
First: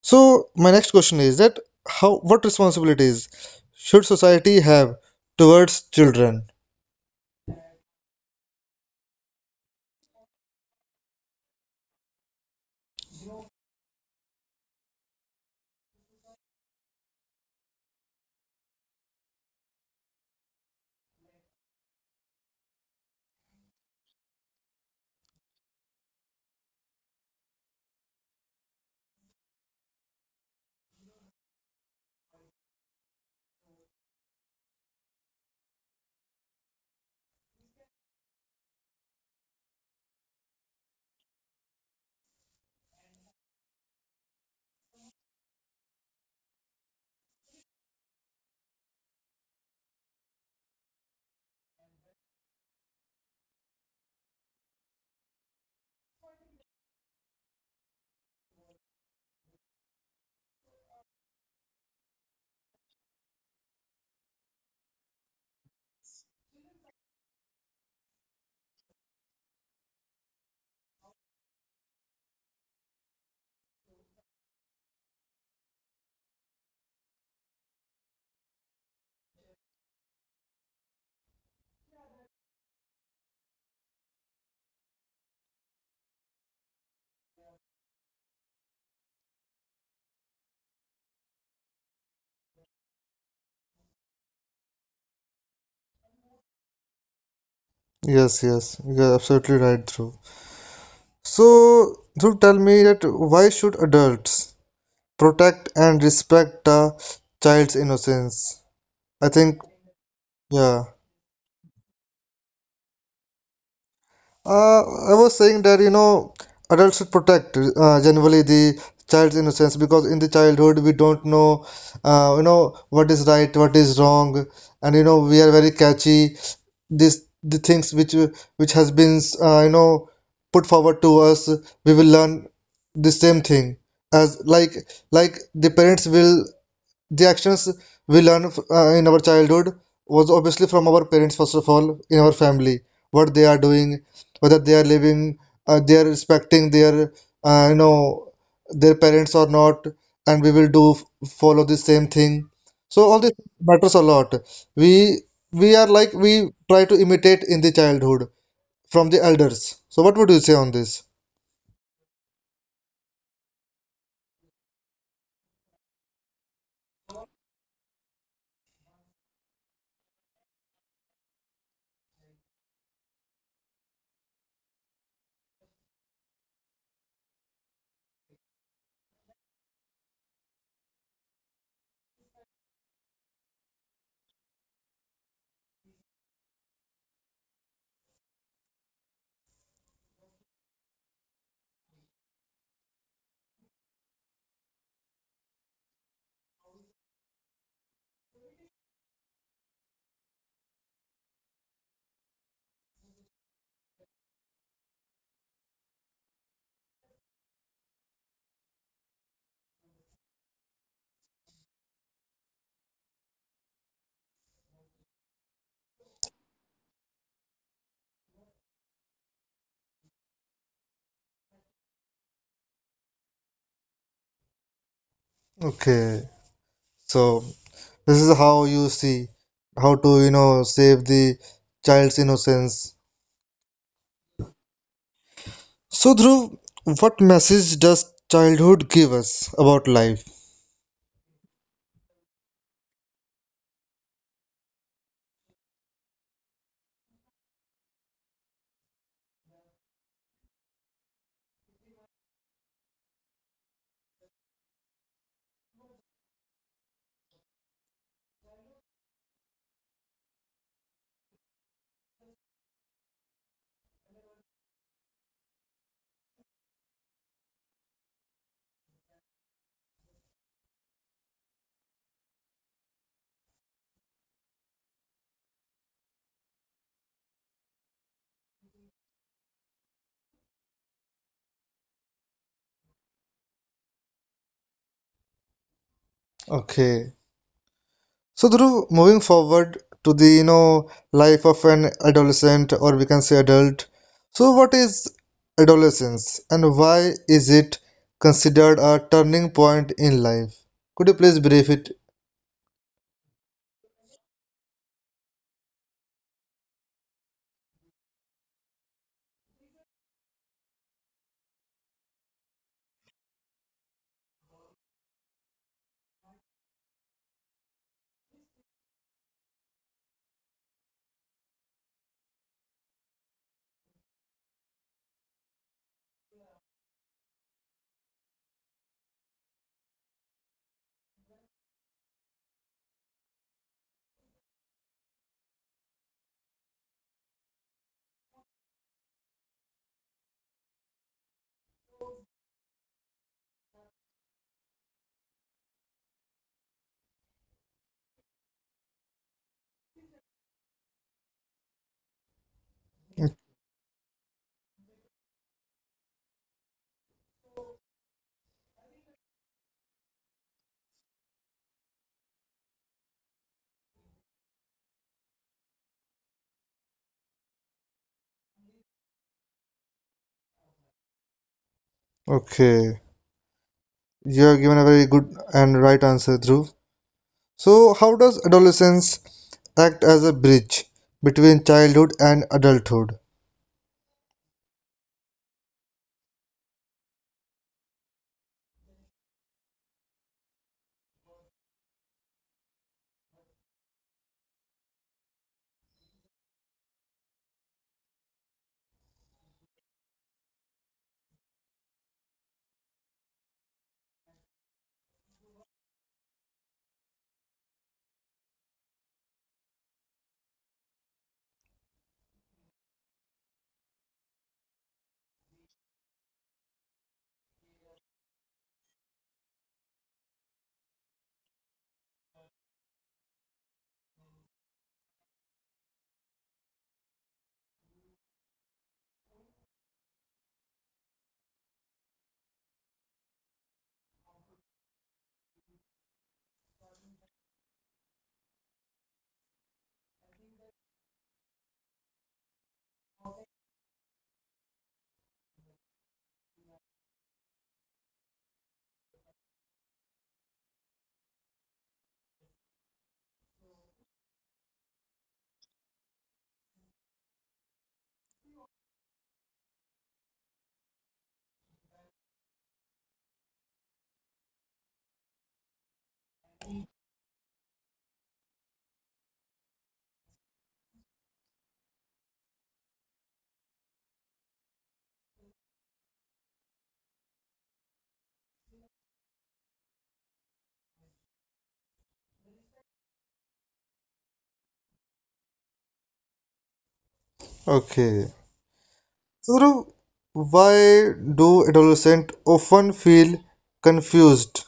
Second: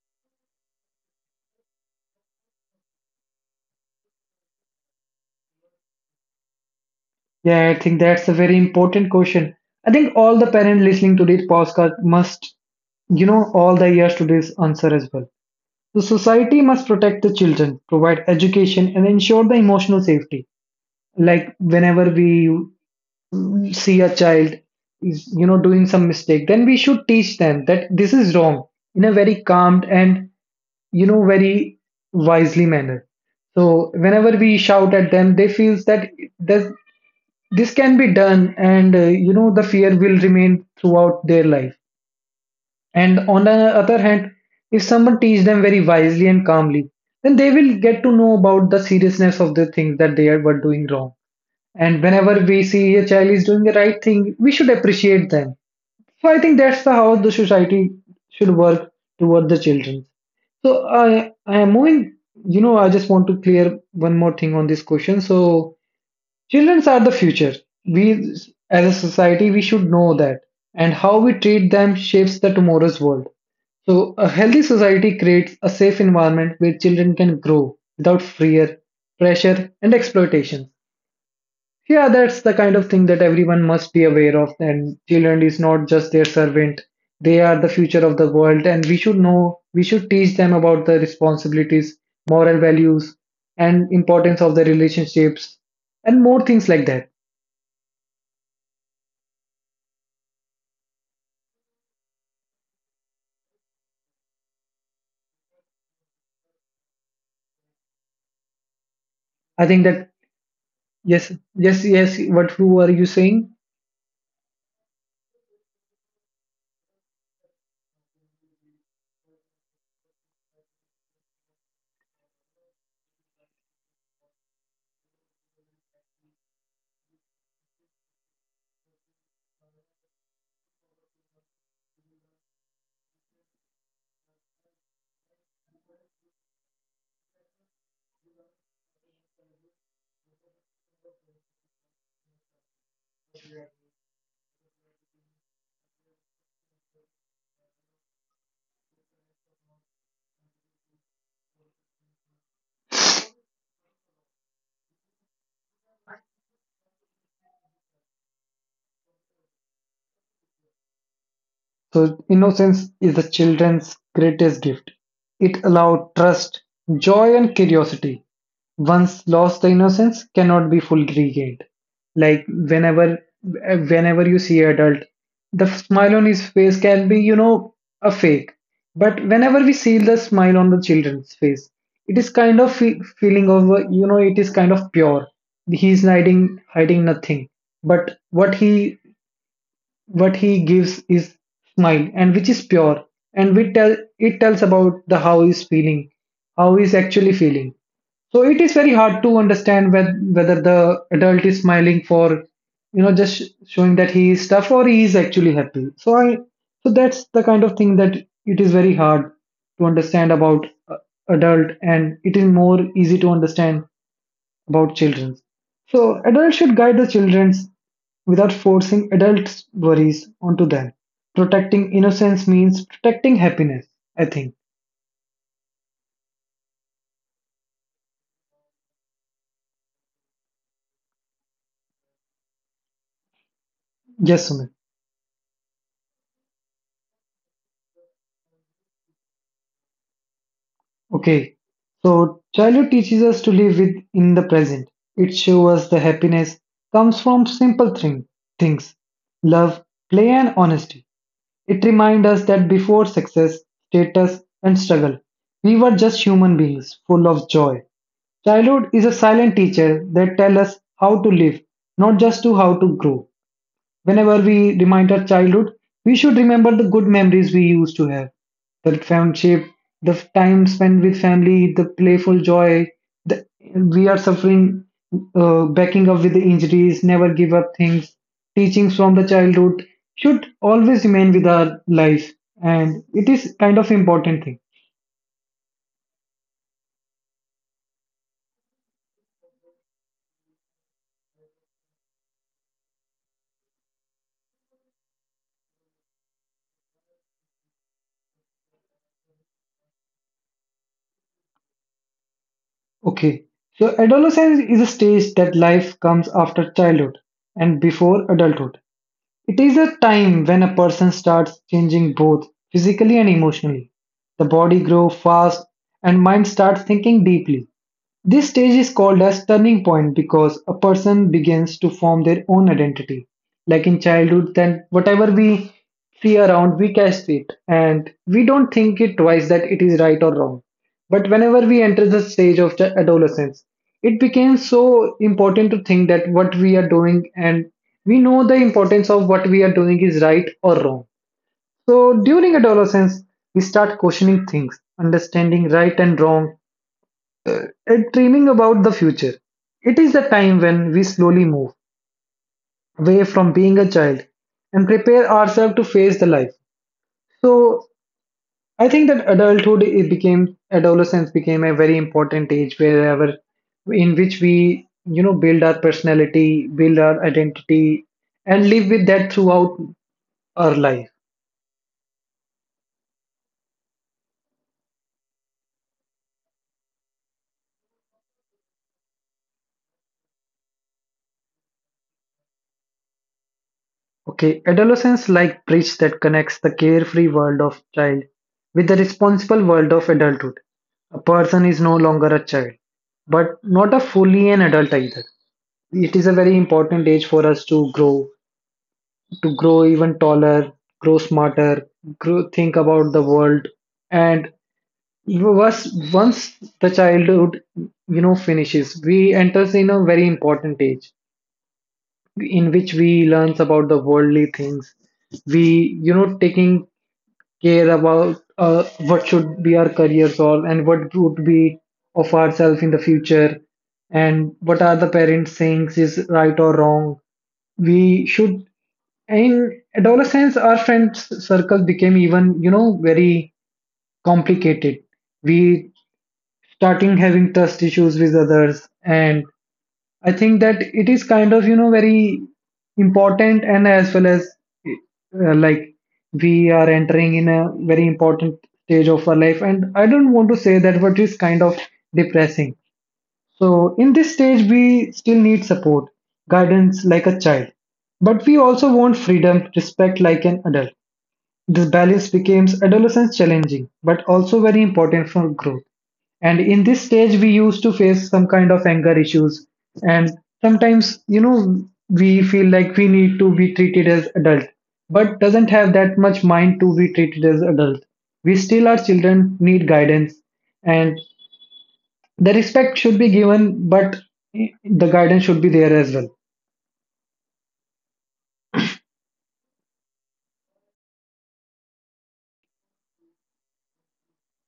[SPEAKER 1] So my next question is that how what responsibilities should society have towards children?
[SPEAKER 2] Yeah, I think that's a very important question. I think all the parents listening to this podcast must, you know, all the years to this answer as well. The society must protect the children, provide education, and ensure the emotional safety. Like whenever we see a child is, you know, doing some mistake, then we should teach them that this is wrong in a very calm and you know very wisely manner. So whenever we shout at them, they feels that this this can be done, and uh, you know, the fear will remain throughout their life. And on the other hand, if someone teaches them very wisely and calmly, then they will get to know about the seriousness of the things that they are- were doing wrong. And whenever we see a child is doing the right thing, we should appreciate them. So I think that's the how the society should work toward the children. So i i am moving, you know, I just want to clear one more thing on this question. So children are the future. We, as a society, we should know that, and how we treat them shapes the tomorrow's world. So, a healthy society creates a safe environment where children can grow without fear, pressure, and exploitation. Yeah, that's the kind of thing that everyone must be aware of. And children is not just their servant; they are the future of the world, and we should know. We should teach them about the responsibilities, moral values, and importance of the relationships, and more things like that.
[SPEAKER 1] Yes, yes, you're absolutely right, Dhruv. So Dhruv, tell me that why should adults protect and respect a child's innocence? I think
[SPEAKER 2] I think that
[SPEAKER 1] yeah.
[SPEAKER 2] yes, yes, yes. What who are you saying?
[SPEAKER 1] Uh, I was saying that you know adults should protect uh, generally the child's innocence, because in the childhood we don't know uh, you know what is right, what is wrong. And you know we are very catchy, this the things which which has been uh, you know put forward to us, we will learn the same thing, as like like the parents will, the actions we learn uh, in our childhood was obviously from our parents, first of all, in our family, what they are doing, whether they are living, uh, they are respecting their, uh, you know, their parents or not, and we will do follow the same thing. So all this matters a lot. We we are like we try to imitate in the childhood from the elders. So what would you say on this?
[SPEAKER 2] So, innocence is the children's greatest gift. It allowed trust, joy, and curiosity. Once lost, the innocence cannot be fully regained. Like whenever, whenever you see adult, the smile on his face can be, you know, a fake. But whenever we see the smile on the children's face, it is kind of fe- feeling of, uh, you know, it is kind of pure. He is hiding, hiding nothing. But what he what he gives is smile and which is pure, and we tell it tells about the how he's feeling, how he's actually feeling. So it is very hard to understand whether, whether the adult is smiling for you know just sh- showing that he is tough or he is actually happy. So I so that's the kind of thing that it is very hard to understand about uh, adult, and it is more easy to understand about children. So adults should guide the children without forcing adults' worries onto them. Protecting innocence means protecting happiness, I think.
[SPEAKER 1] Okay, so. This is how you see how to you know save the child's innocence.
[SPEAKER 2] Yes, Sumit.
[SPEAKER 1] So Dhruv, what message does childhood give us about life?
[SPEAKER 2] Okay, so childhood teaches us to live with in the present. It shows us the happiness comes from simple thing, things, love, play, and honesty. It reminds us that before success, status, and struggle, we were just human beings full of joy. Childhood is a silent teacher that tells us how to live, not just to how to grow. Whenever we remind our childhood, we should remember the good memories we used to have, the friendship, the time spent with family, the playful joy. The, we are suffering, uh, backing up with the injuries, never give up things. Teachings from the childhood should always remain with our life, and it is kind of important thing.
[SPEAKER 1] Okay. So Dhruv, moving forward to the you know life of an adolescent, or we can say adult. So what is adolescence, and why is it considered a turning point in life? Could you please brief it?
[SPEAKER 2] Okay, so adolescence is a stage that life comes after childhood and before adulthood. It is a time when a person starts changing both physically and emotionally. The body grows fast and mind starts thinking deeply. This stage is called as turning point because a person begins to form their own identity. Like in childhood, then whatever we see around, we cast it, and we don't think it twice that it is right or wrong. But whenever we enter the stage of the adolescence, it became so important to think that what we are doing, and we know the importance of what we are doing is right or wrong. So during adolescence, we start questioning things, understanding right and wrong, and dreaming about the future. It is the time when we slowly move away from being a child and prepare ourselves to face the life. So I think that adulthood it became adolescence became a very important age wherever in which we, you know, build our personality, build our identity, and live with that throughout our life.
[SPEAKER 1] Okay. You have given a very good and right answer, Dhruv. So, how does adolescence act as a bridge between childhood and adulthood?
[SPEAKER 2] Okay, adolescence like bridge that connects the carefree world of child with the responsible world of adulthood. A person is no longer a child, but not a fully an adult either. It is a very important age for us to grow to grow even taller, grow smarter, grow, think about the world. And once, once the childhood, you know, finishes, we enters in a very important age in which we learns about the worldly things. We, you know, taking care about uh, what should be our careers all, and what would be of ourselves in the future, and what are the parents saying is right or wrong. We should in adolescence our friends circle became even, you know, very complicated. We starting having trust issues with others. And I think that it is kind of, you know, very important, and as well as uh, like, we are entering in a very important stage of our life. And I don't want to say that, but it's kind of depressing. So in this stage, we still need support, guidance like a child, but we also want freedom, respect like an adult. This balance becomes adolescence challenging, but also very important for growth. And in this stage, we used to face some kind of anger issues, and sometimes, you know, we feel like we need to be treated as adult, but doesn't have that much mind to be treated as adult. We still are children, need guidance, and the respect should be given, but the guidance should be there as well.
[SPEAKER 1] Okay. So, Dhruv, why do adolescents often feel confused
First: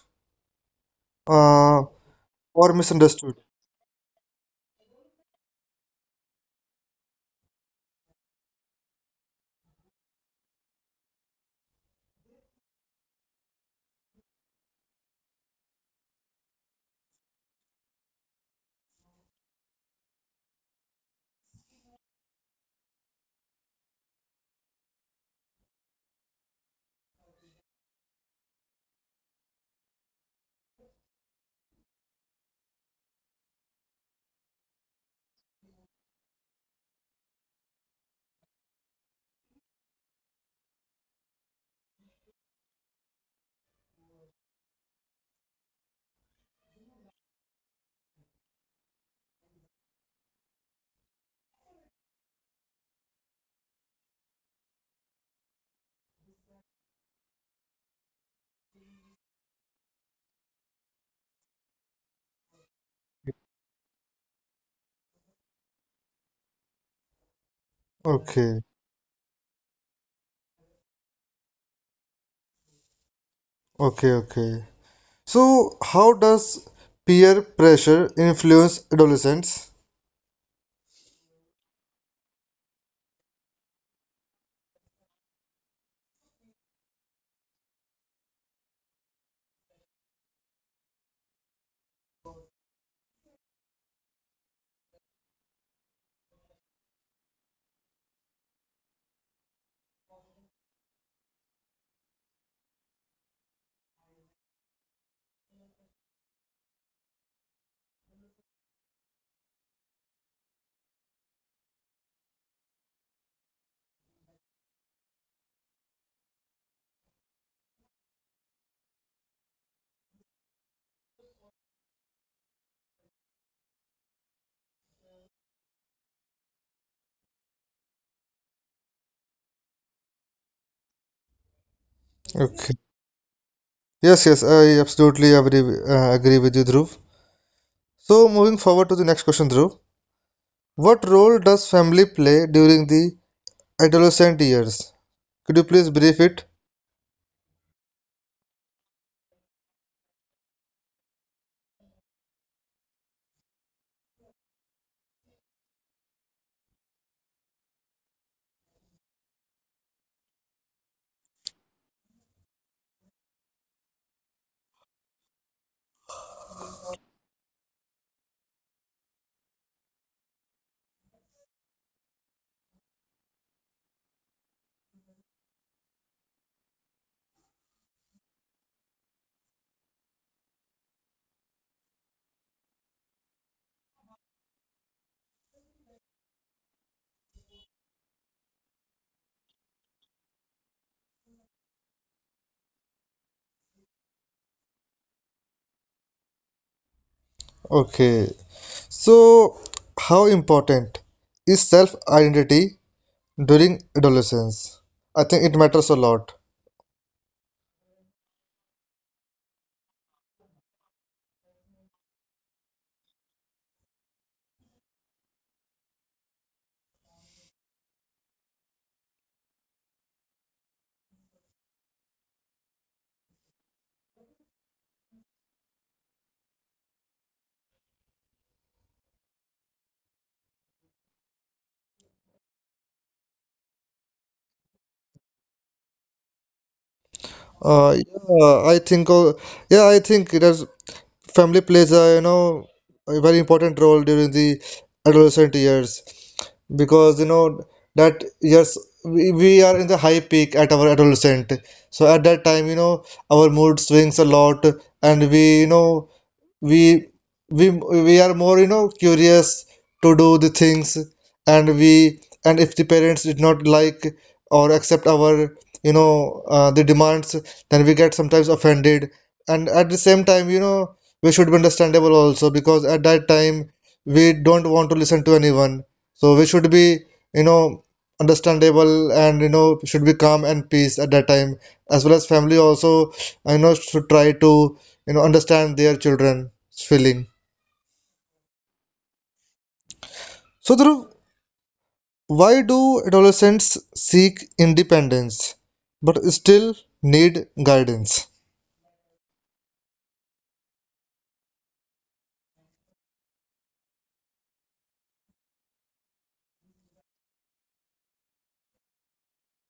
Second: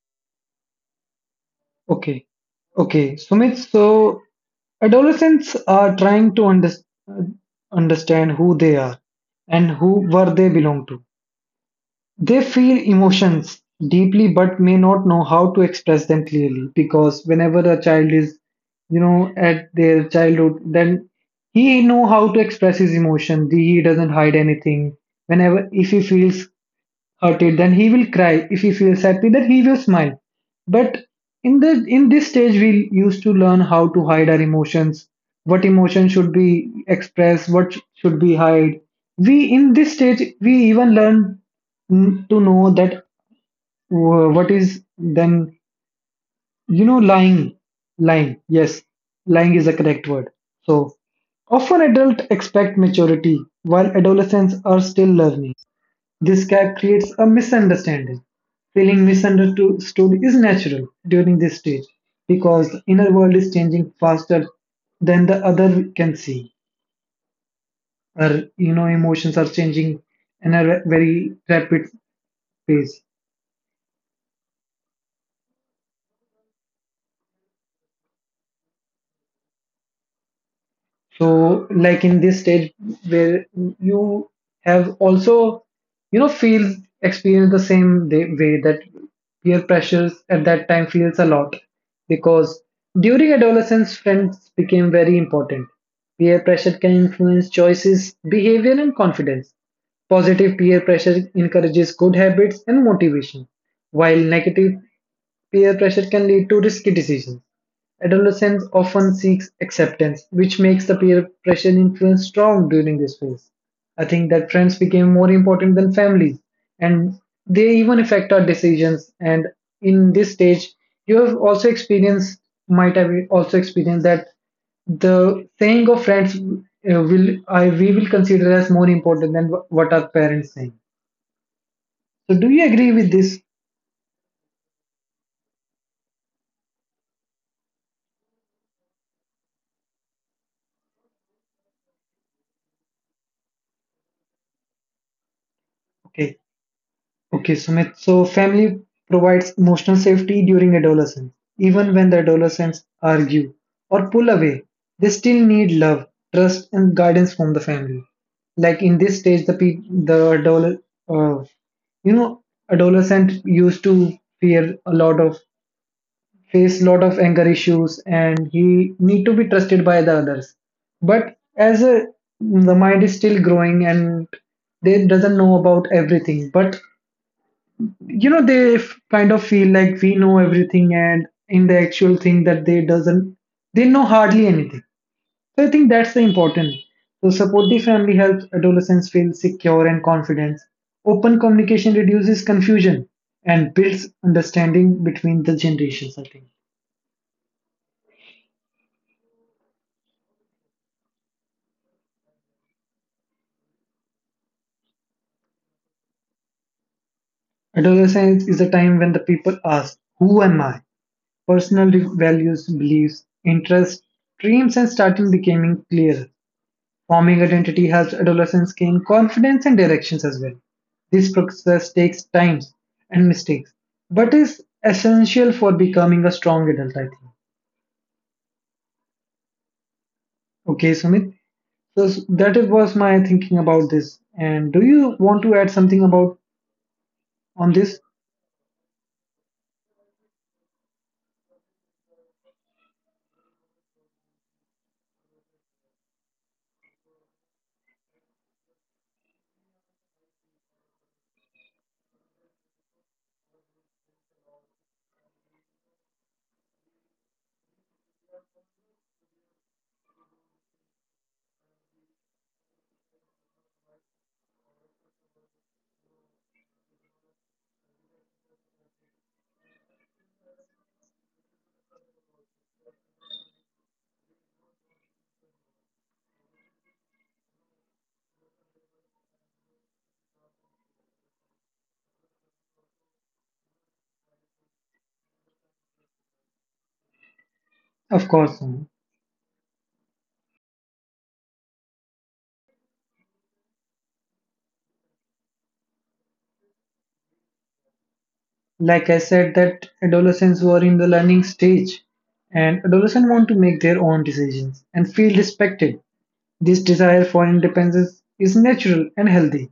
[SPEAKER 1] uh,
[SPEAKER 2] Okay.
[SPEAKER 1] or
[SPEAKER 2] Okay.
[SPEAKER 1] misunderstood?
[SPEAKER 2] Sumit, so adolescents are trying to under, understand who they are and who where they belong to. They feel emotions deeply but may not know how to express them clearly, because whenever a child is, you know, at their childhood, then he know how to express his emotion. He doesn't hide anything. Whenever if he feels hurted, then he will cry. If he feels happy, then he will smile. But in the in this stage, we used to learn how to hide our emotions, what emotion should be expressed, what should be hide. We in this stage we even learn mm, to know that uh, what is, then you know, lying. Lying, yes, lying is a correct word. So often adults expect maturity while adolescents are still learning. This gap creates a misunderstanding. Feeling misunderstood is natural during this stage, because the inner world is changing faster than the other can see. Or,
[SPEAKER 1] Okay,
[SPEAKER 2] you know, emotions are changing in a ra- very rapid pace.
[SPEAKER 1] okay, okay. So, how does peer pressure influence adolescents?
[SPEAKER 2] So, like in this stage where you have also, you know, feels experience the same day, way, that peer pressures at that time feels a lot, because during adolescence, friends became very important. Peer pressure can influence choices, behavior, and confidence. Positive peer pressure encourages good habits and motivation, while negative peer pressure can lead to risky decisions. Adolescence often seeks acceptance, which makes the peer pressure influence strong during this phase. I think that friends became more important than families, and they even affect our decisions. And in this stage, you have also experienced, might have also experienced that the saying of friends uh, will I we will consider as more important than wh- what our parents saying. So, do you
[SPEAKER 1] Okay.
[SPEAKER 2] agree with this?
[SPEAKER 1] Yes, yes, I absolutely agree, uh, agree with you, Dhruv. So, moving forward to the next question, Dhruv. What role does family play during the adolescent years? Could you please brief
[SPEAKER 2] Okay.
[SPEAKER 1] it?
[SPEAKER 2] Okay, Sumit. So, family provides emotional safety during adolescence. Even when the adolescents argue or pull away, they still need love, trust, and guidance from the family. Like in this stage, the pe- the adolescent, uh, you know, adolescent used to fear a lot of face a lot of anger issues, and he need to be trusted by the others. But as a the mind is still growing and they doesn't know about everything, but you know they f- kind of feel like we know everything and in the actual thing that they doesn't they know hardly anything. So I think that's the important. So supportive family helps adolescents feel secure and confident. Open communication reduces confusion and builds understanding between the generations, I think.
[SPEAKER 1] Okay. So, how important is self identity during adolescence? I think it matters a lot.
[SPEAKER 2] Adolescence is a time when the people ask who am I. Personal values, beliefs, interests, dreams and starting becoming clearer. Forming identity helps adolescents gain confidence and directions as well. This process takes time and mistakes, but is essential for becoming a strong adult, I think. Okay, Sumit. So s- that it was my thinking about this. And do you want to add something about on
[SPEAKER 1] Uh,
[SPEAKER 2] this?
[SPEAKER 1] yeah, I think. Uh, yeah, I think it has, family plays a you know a very important role during the adolescent years, because you know that years we, we are in the high peak at our adolescent. So at that time, you know, our mood swings a lot, and we you know we we we are more you know curious to do the things, and we, and if the parents did not like or accept our you know uh, the demands, then we get sometimes offended, and at the same time you know we should be understandable also, because at that time we don't want to listen to anyone. So we should be you know understandable, and you know should be calm and peace at that time, as well as family also, I know, should try to you know understand their children. Feeling.
[SPEAKER 2] Of course, Sumit.
[SPEAKER 1] So, Dhruv, why do adolescents seek independence but still need guidance?
[SPEAKER 2] Like I said, that adolescents were in the learning stage, and adolescents want to make their own decisions and feel respected. This desire for independence is natural and healthy.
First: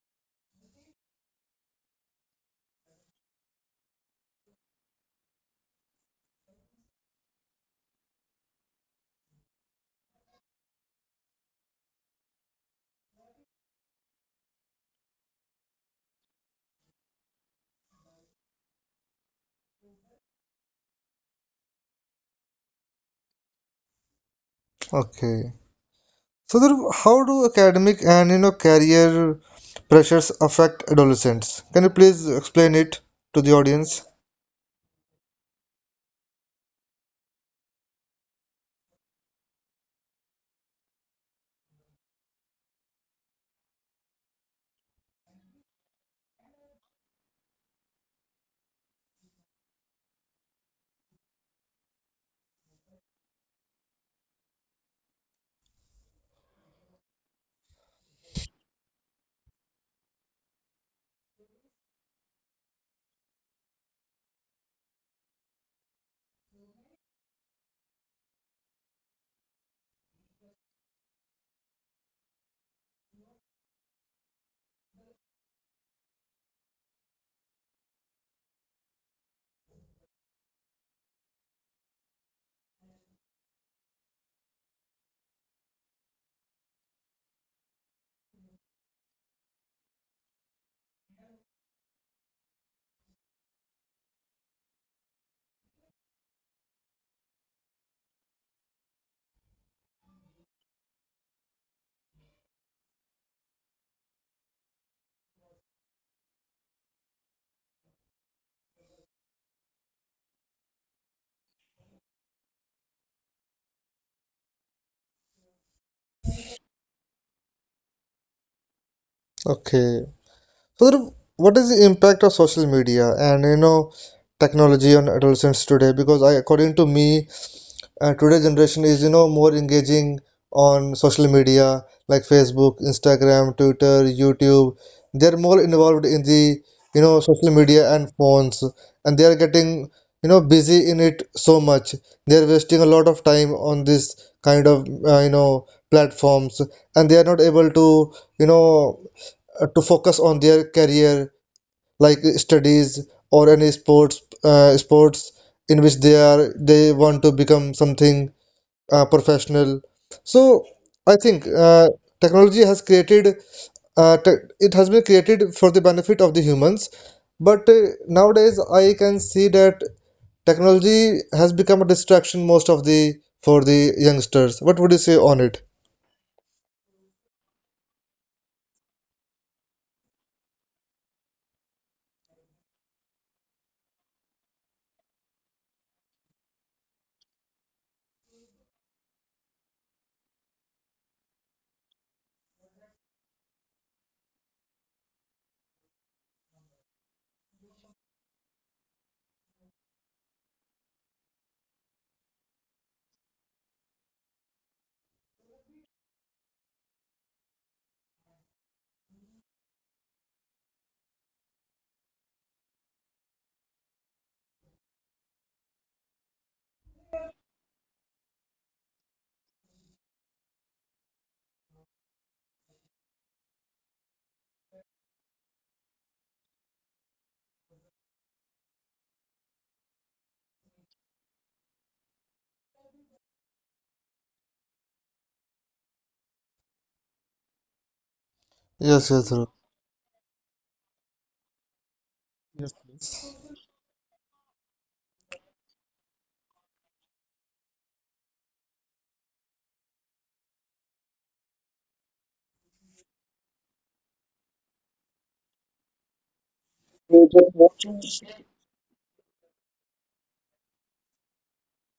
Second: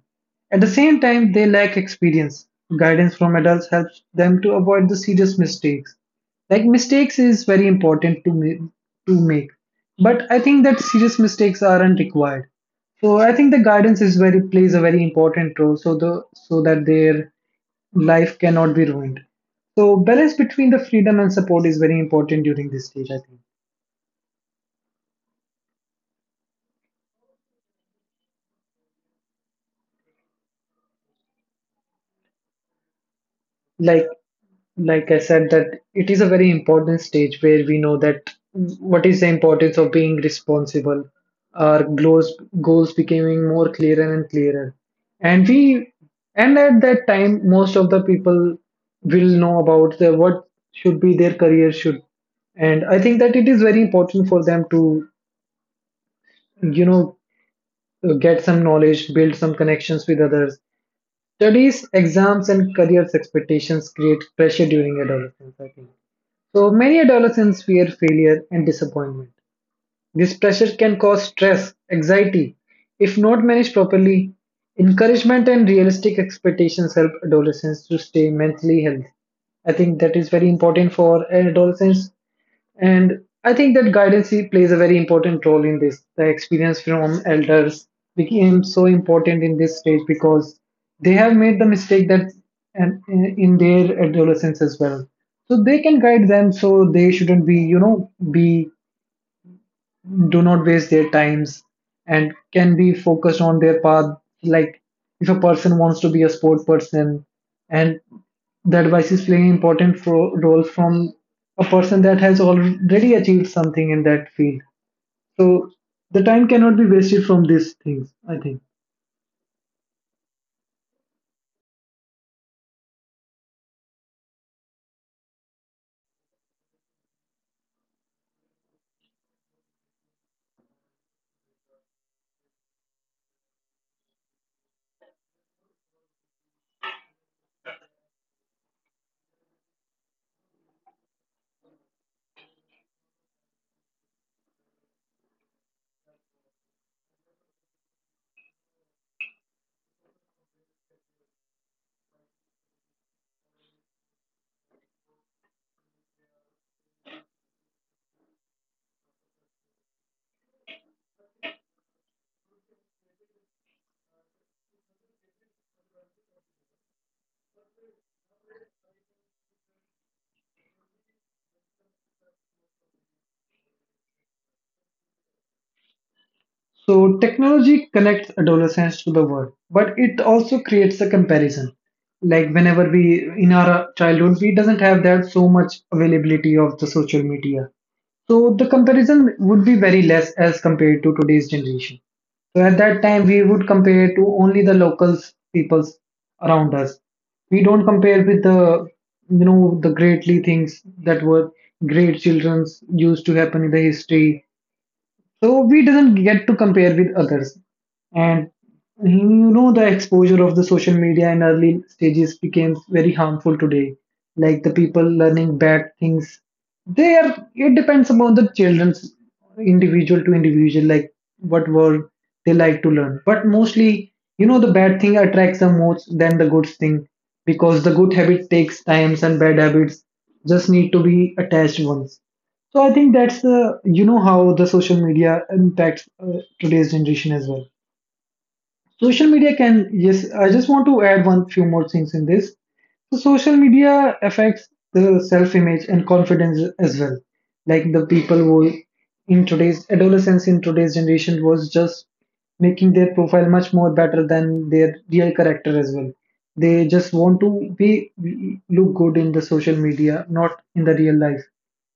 [SPEAKER 2] At the same time, they lack experience. Guidance from adults helps them to avoid the serious mistakes. Like mistakes is very important to ma- to make, but I think that serious mistakes aren't required. So I think the guidance is very plays a very important role, so the so that their life cannot be ruined. So balance between the freedom and support is very important during this stage, I think.
[SPEAKER 1] Okay. So, Dhruv, how do academic and you know career pressures affect adolescents? Can you please explain it to the audience?
[SPEAKER 2] Like like I said, that it is a very important stage where we know that what is the importance of being responsible. Our goals Goals becoming more clearer and clearer, and we and at that time, most of the people will know about the what should be their career should, and I think that it is very important for them to, you know, get some knowledge, build some connections with others. Studies, exams, and careers expectations create pressure during adolescence, I think. So many adolescents fear failure and disappointment. This pressure can cause stress, anxiety, if not managed properly. Encouragement and realistic expectations help adolescents to stay mentally healthy. I think that is very important for adolescents, and I think that guidance plays a very important role in this. The experience from elders became so important in this stage because they have made the mistake that and in their adolescence as well, so they can guide them, so they shouldn't be, you know, be, do not waste their times and can be focused on their path. Like if a person wants to be a sport person and the advice is playing important fro- role from a person that has already achieved something in that field, so the time cannot be wasted from these things, I think.
[SPEAKER 1] Okay. So, Dhruv, what is the impact of social media and you know technology on adolescents today? Because I, according to me, uh, today's generation is you know more engaging on social media, like Facebook, Instagram, Twitter, YouTube. They're more involved in the you know social media and phones, and they are getting you know busy in it so much. They're wasting a lot of time on this kind of uh, you know platforms, and they are not able to you know uh, to focus on their career, like studies or any sports uh, sports in which they are they want to become something uh, professional. So I think uh, technology has created uh, te it has been created for the benefit of the humans, but uh, nowadays I can see that technology has become a distraction most of the for the youngsters. What would you say on it?
[SPEAKER 2] So technology connects adolescents to the world, but it also creates a comparison. Like whenever we in our childhood, we doesn't have that so much availability of the social media. So the comparison would be very less as compared to today's generation. So at that time, we would compare to only the locals, peoples around us. We don't compare with the, you know, the greatly things that were great childrens used to happen in the history, so we doesn't get to compare with others. And you know the exposure of the social media in early stages became very harmful today, like the people learning bad things. They are It depends upon the children's individual to individual, like what word they like to learn, but mostly, you know, the bad thing attracts them most than the good thing, because the good habit takes times and bad habits just need to be attached once. So I think that's uh, you know how the social media impacts uh, today's generation as well.
[SPEAKER 1] Yes,
[SPEAKER 2] Social
[SPEAKER 1] yes, Dhruv.
[SPEAKER 2] media can, yes. I just want to add one few more things in this.
[SPEAKER 1] Yes,
[SPEAKER 2] So
[SPEAKER 1] please.
[SPEAKER 2] social media affects the self-image and confidence as well. Like the people who in today's adolescence in today's generation was just making their profile much more better than their real character as well. They just want to be look good in the social media, not in the real life.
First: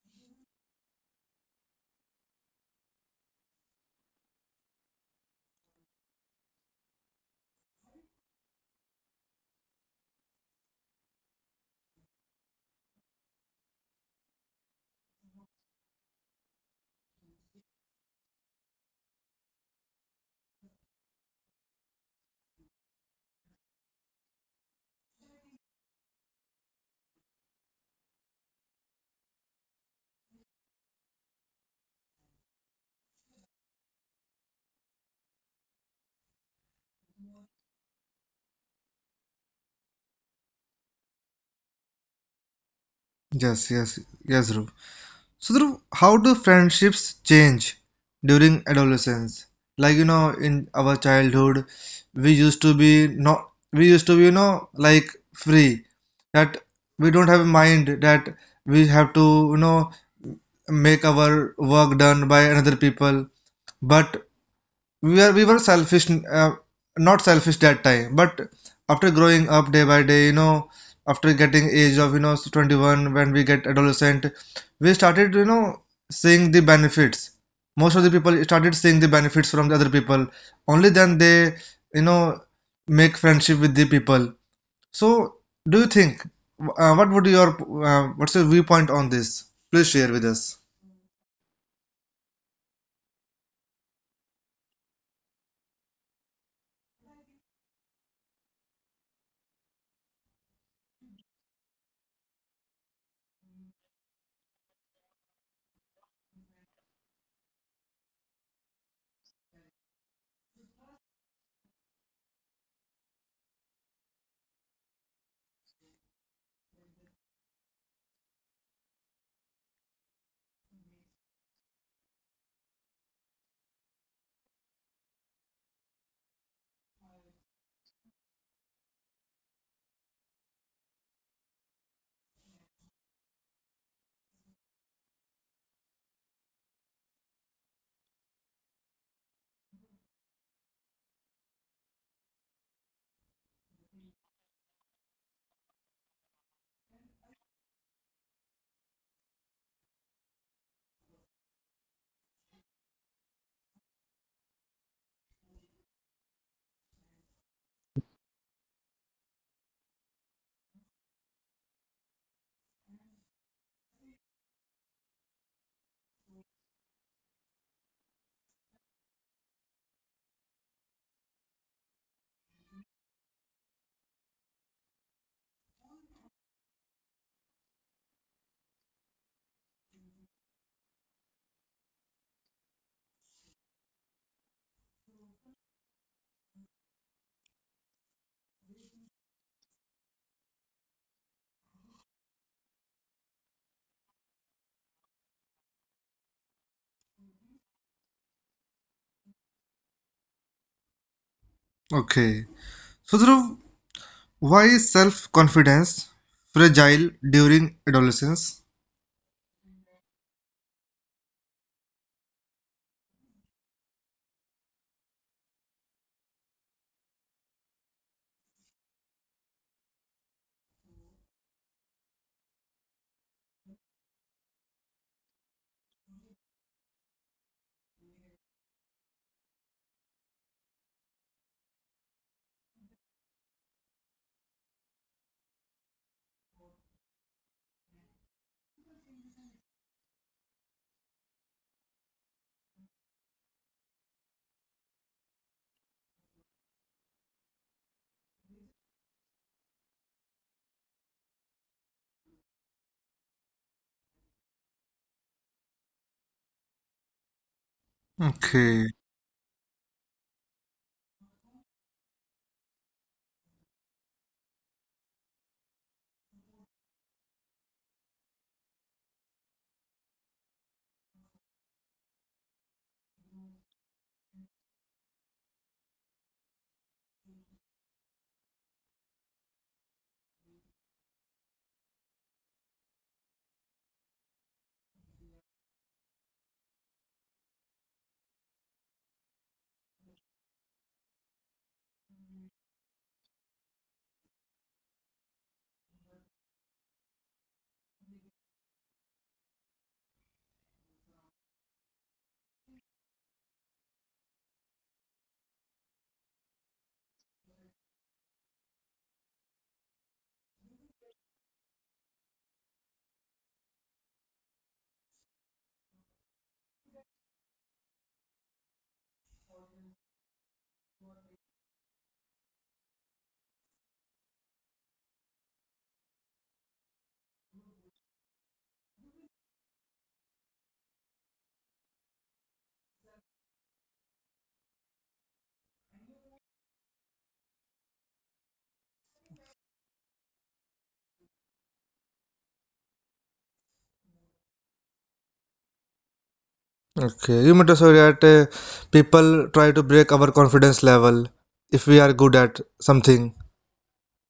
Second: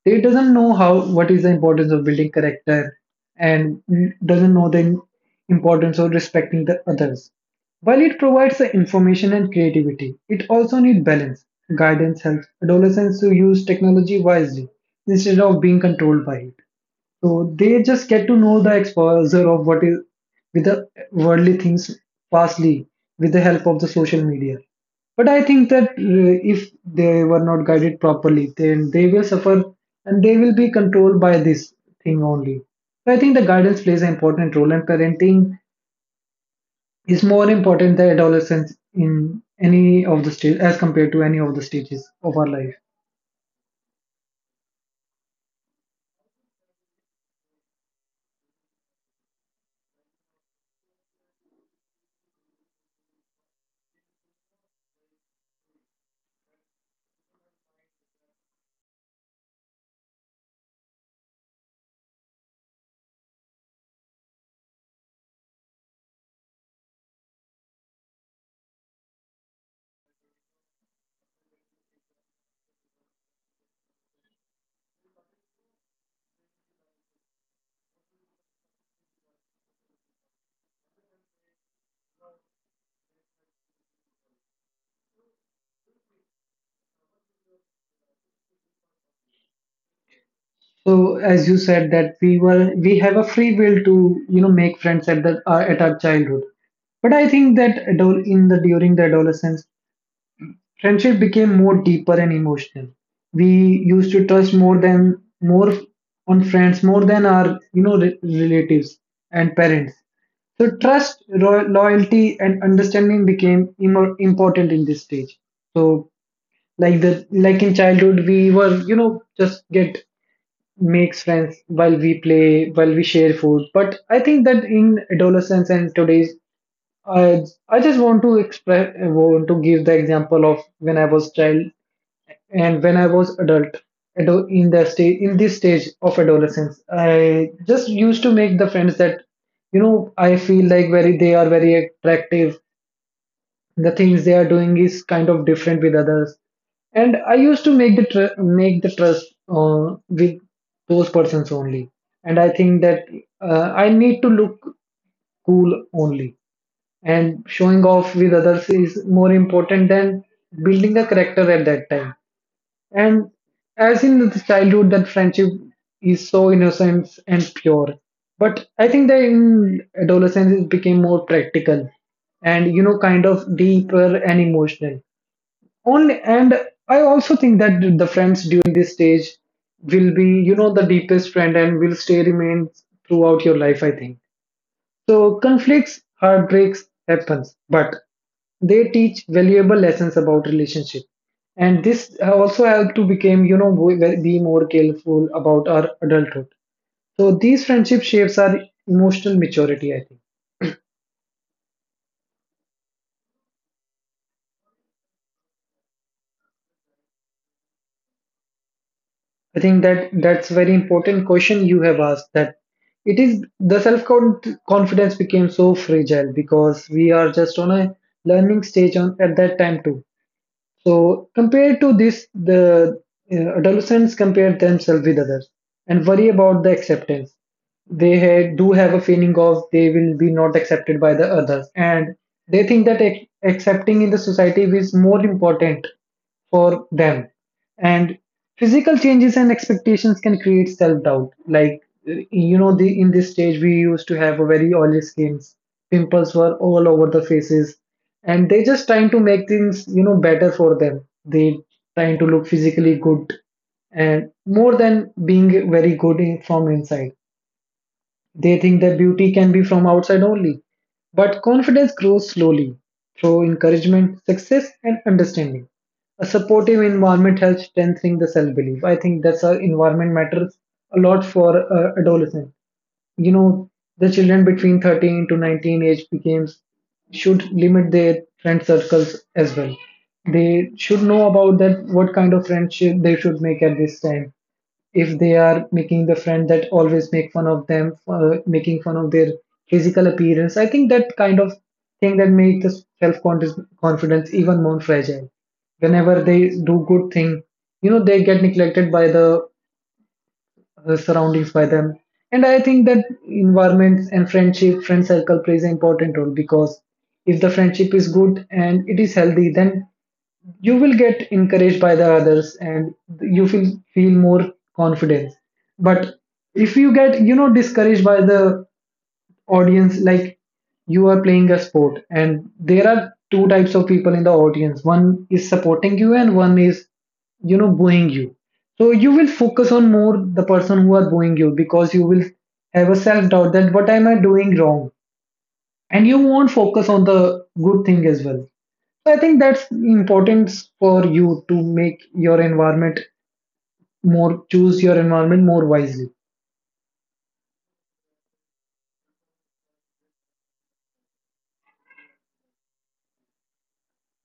[SPEAKER 2] They doesn't know how what is the importance of building character and doesn't know the importance of respecting the others. While it provides the information and creativity, it also needs balance. Guidance helps adolescents to use technology wisely instead of being controlled by it. So they just get to know the exposure of what is with the worldly things fastly with the help of the social media. But I think that uh, if they were not guided properly, then they will suffer and they will be controlled by this thing only. So I think the guidance plays an important role, and parenting is more important than adolescence in any of the stage as compared to any of the stages of our life.
[SPEAKER 1] Yes, yes, yes, Dhruv. So, Dhruv, how do friendships change during adolescence? Like you know, in our childhood, we used to be not we used to be you know like free, that we don't have a mind that we have to you know make our work done by another people. But we were we were selfish, uh, not selfish that time, but after growing up day by day, you know, after getting age of you know twenty-one when we get adolescent, we started you know seeing the benefits. Most of the people started seeing the benefits from the other people, only then they you know make friendship with the people. So, do you think uh, what would your uh, what's your viewpoint on this? Please share with us.
[SPEAKER 2] So as you said that we were we have a free will to, you know, make friends at the uh, at our childhood. But I think that adol- in the during the adolescence, friendship became more deeper and emotional. We used to trust more than more on friends more than our, you know, re- relatives and parents. So trust, ro- loyalty, and understanding became im- important in this stage. So like the like in childhood, we were, you know, just get makes friends while we play, while we share food. But I think that in adolescence and today's, I I just want to express, want to give the example of when I was child and when I was adult. ado- In the stage, in this stage of adolescence, I just used to make the friends that, you know, I feel like very they are very attractive, the things they are doing is kind of different with others. And I used to make the tr- make the trust uh, with those persons only. And I think that uh, I need to look cool only, and showing off with others is more important than building a character at that time. And as in the childhood, that friendship is so innocent and pure. But I think that in adolescence, it became more practical and, you know, kind of deeper and emotional only. And I also think that the friends during this stage will be, you know, the deepest friend and will stay remain throughout your life, I think. So conflicts, heartbreaks happens, but they teach valuable lessons about relationship. And this also help to become, you know, we- be more careful about our adulthood. So these friendship shapes our emotional maturity, I think.
[SPEAKER 1] Okay. So Dhruv, why is self-confidence fragile during adolescence?
[SPEAKER 2] I think that that's very important question you have asked, that it is the self confidence became so fragile because we are just on a learning stage on at that time too. So compared to this, the uh, adolescents compare themselves with others and worry about the acceptance. They ha- do have a feeling of they will be not accepted by the others, and they think that ac- accepting in the society is more important for them. And physical changes and expectations can create self doubt. Like, uh, you know, the, in this stage, we used to have a very oily skins, pimples were all over the faces, and they just trying to make things, you know, better for them. They trying to look physically good and more than being very good in, from inside they think
[SPEAKER 1] Okay.
[SPEAKER 2] that beauty can be from outside only. But confidence grows slowly through encouragement, success, and understanding. A supportive environment helps strengthening the self belief. I think that's our environment matters a lot for uh, adolescent. You know, the children between thirteen to nineteen age becomes should limit their friend circles as well. They should know about that what kind of friendship they should make at this time. If they are making the friend that always make fun of them, uh, making fun of their physical appearance, I think that kind of thing that makes the self confidence even more fragile. Whenever they do good thing, you know, they get neglected by the uh, surroundings by them. And I think that environments and friendship friend circle plays an important role, because if the friendship is good and it is healthy, then you will get encouraged by the others, and you feel feel more confidence. But if you get, you know, discouraged by the audience, like you are playing a sport and there are two types of people in the audience, one is supporting you and one is, you know, booing you. So you will focus on more the person who are booing you, because you will have a self doubt that what am I doing wrong, and you won't focus on the good thing as well. So I think that's important for you to make your environment, more choose your environment more wisely.
[SPEAKER 1] Okay, you mean to say that uh, people try to break our confidence level if we are good at something.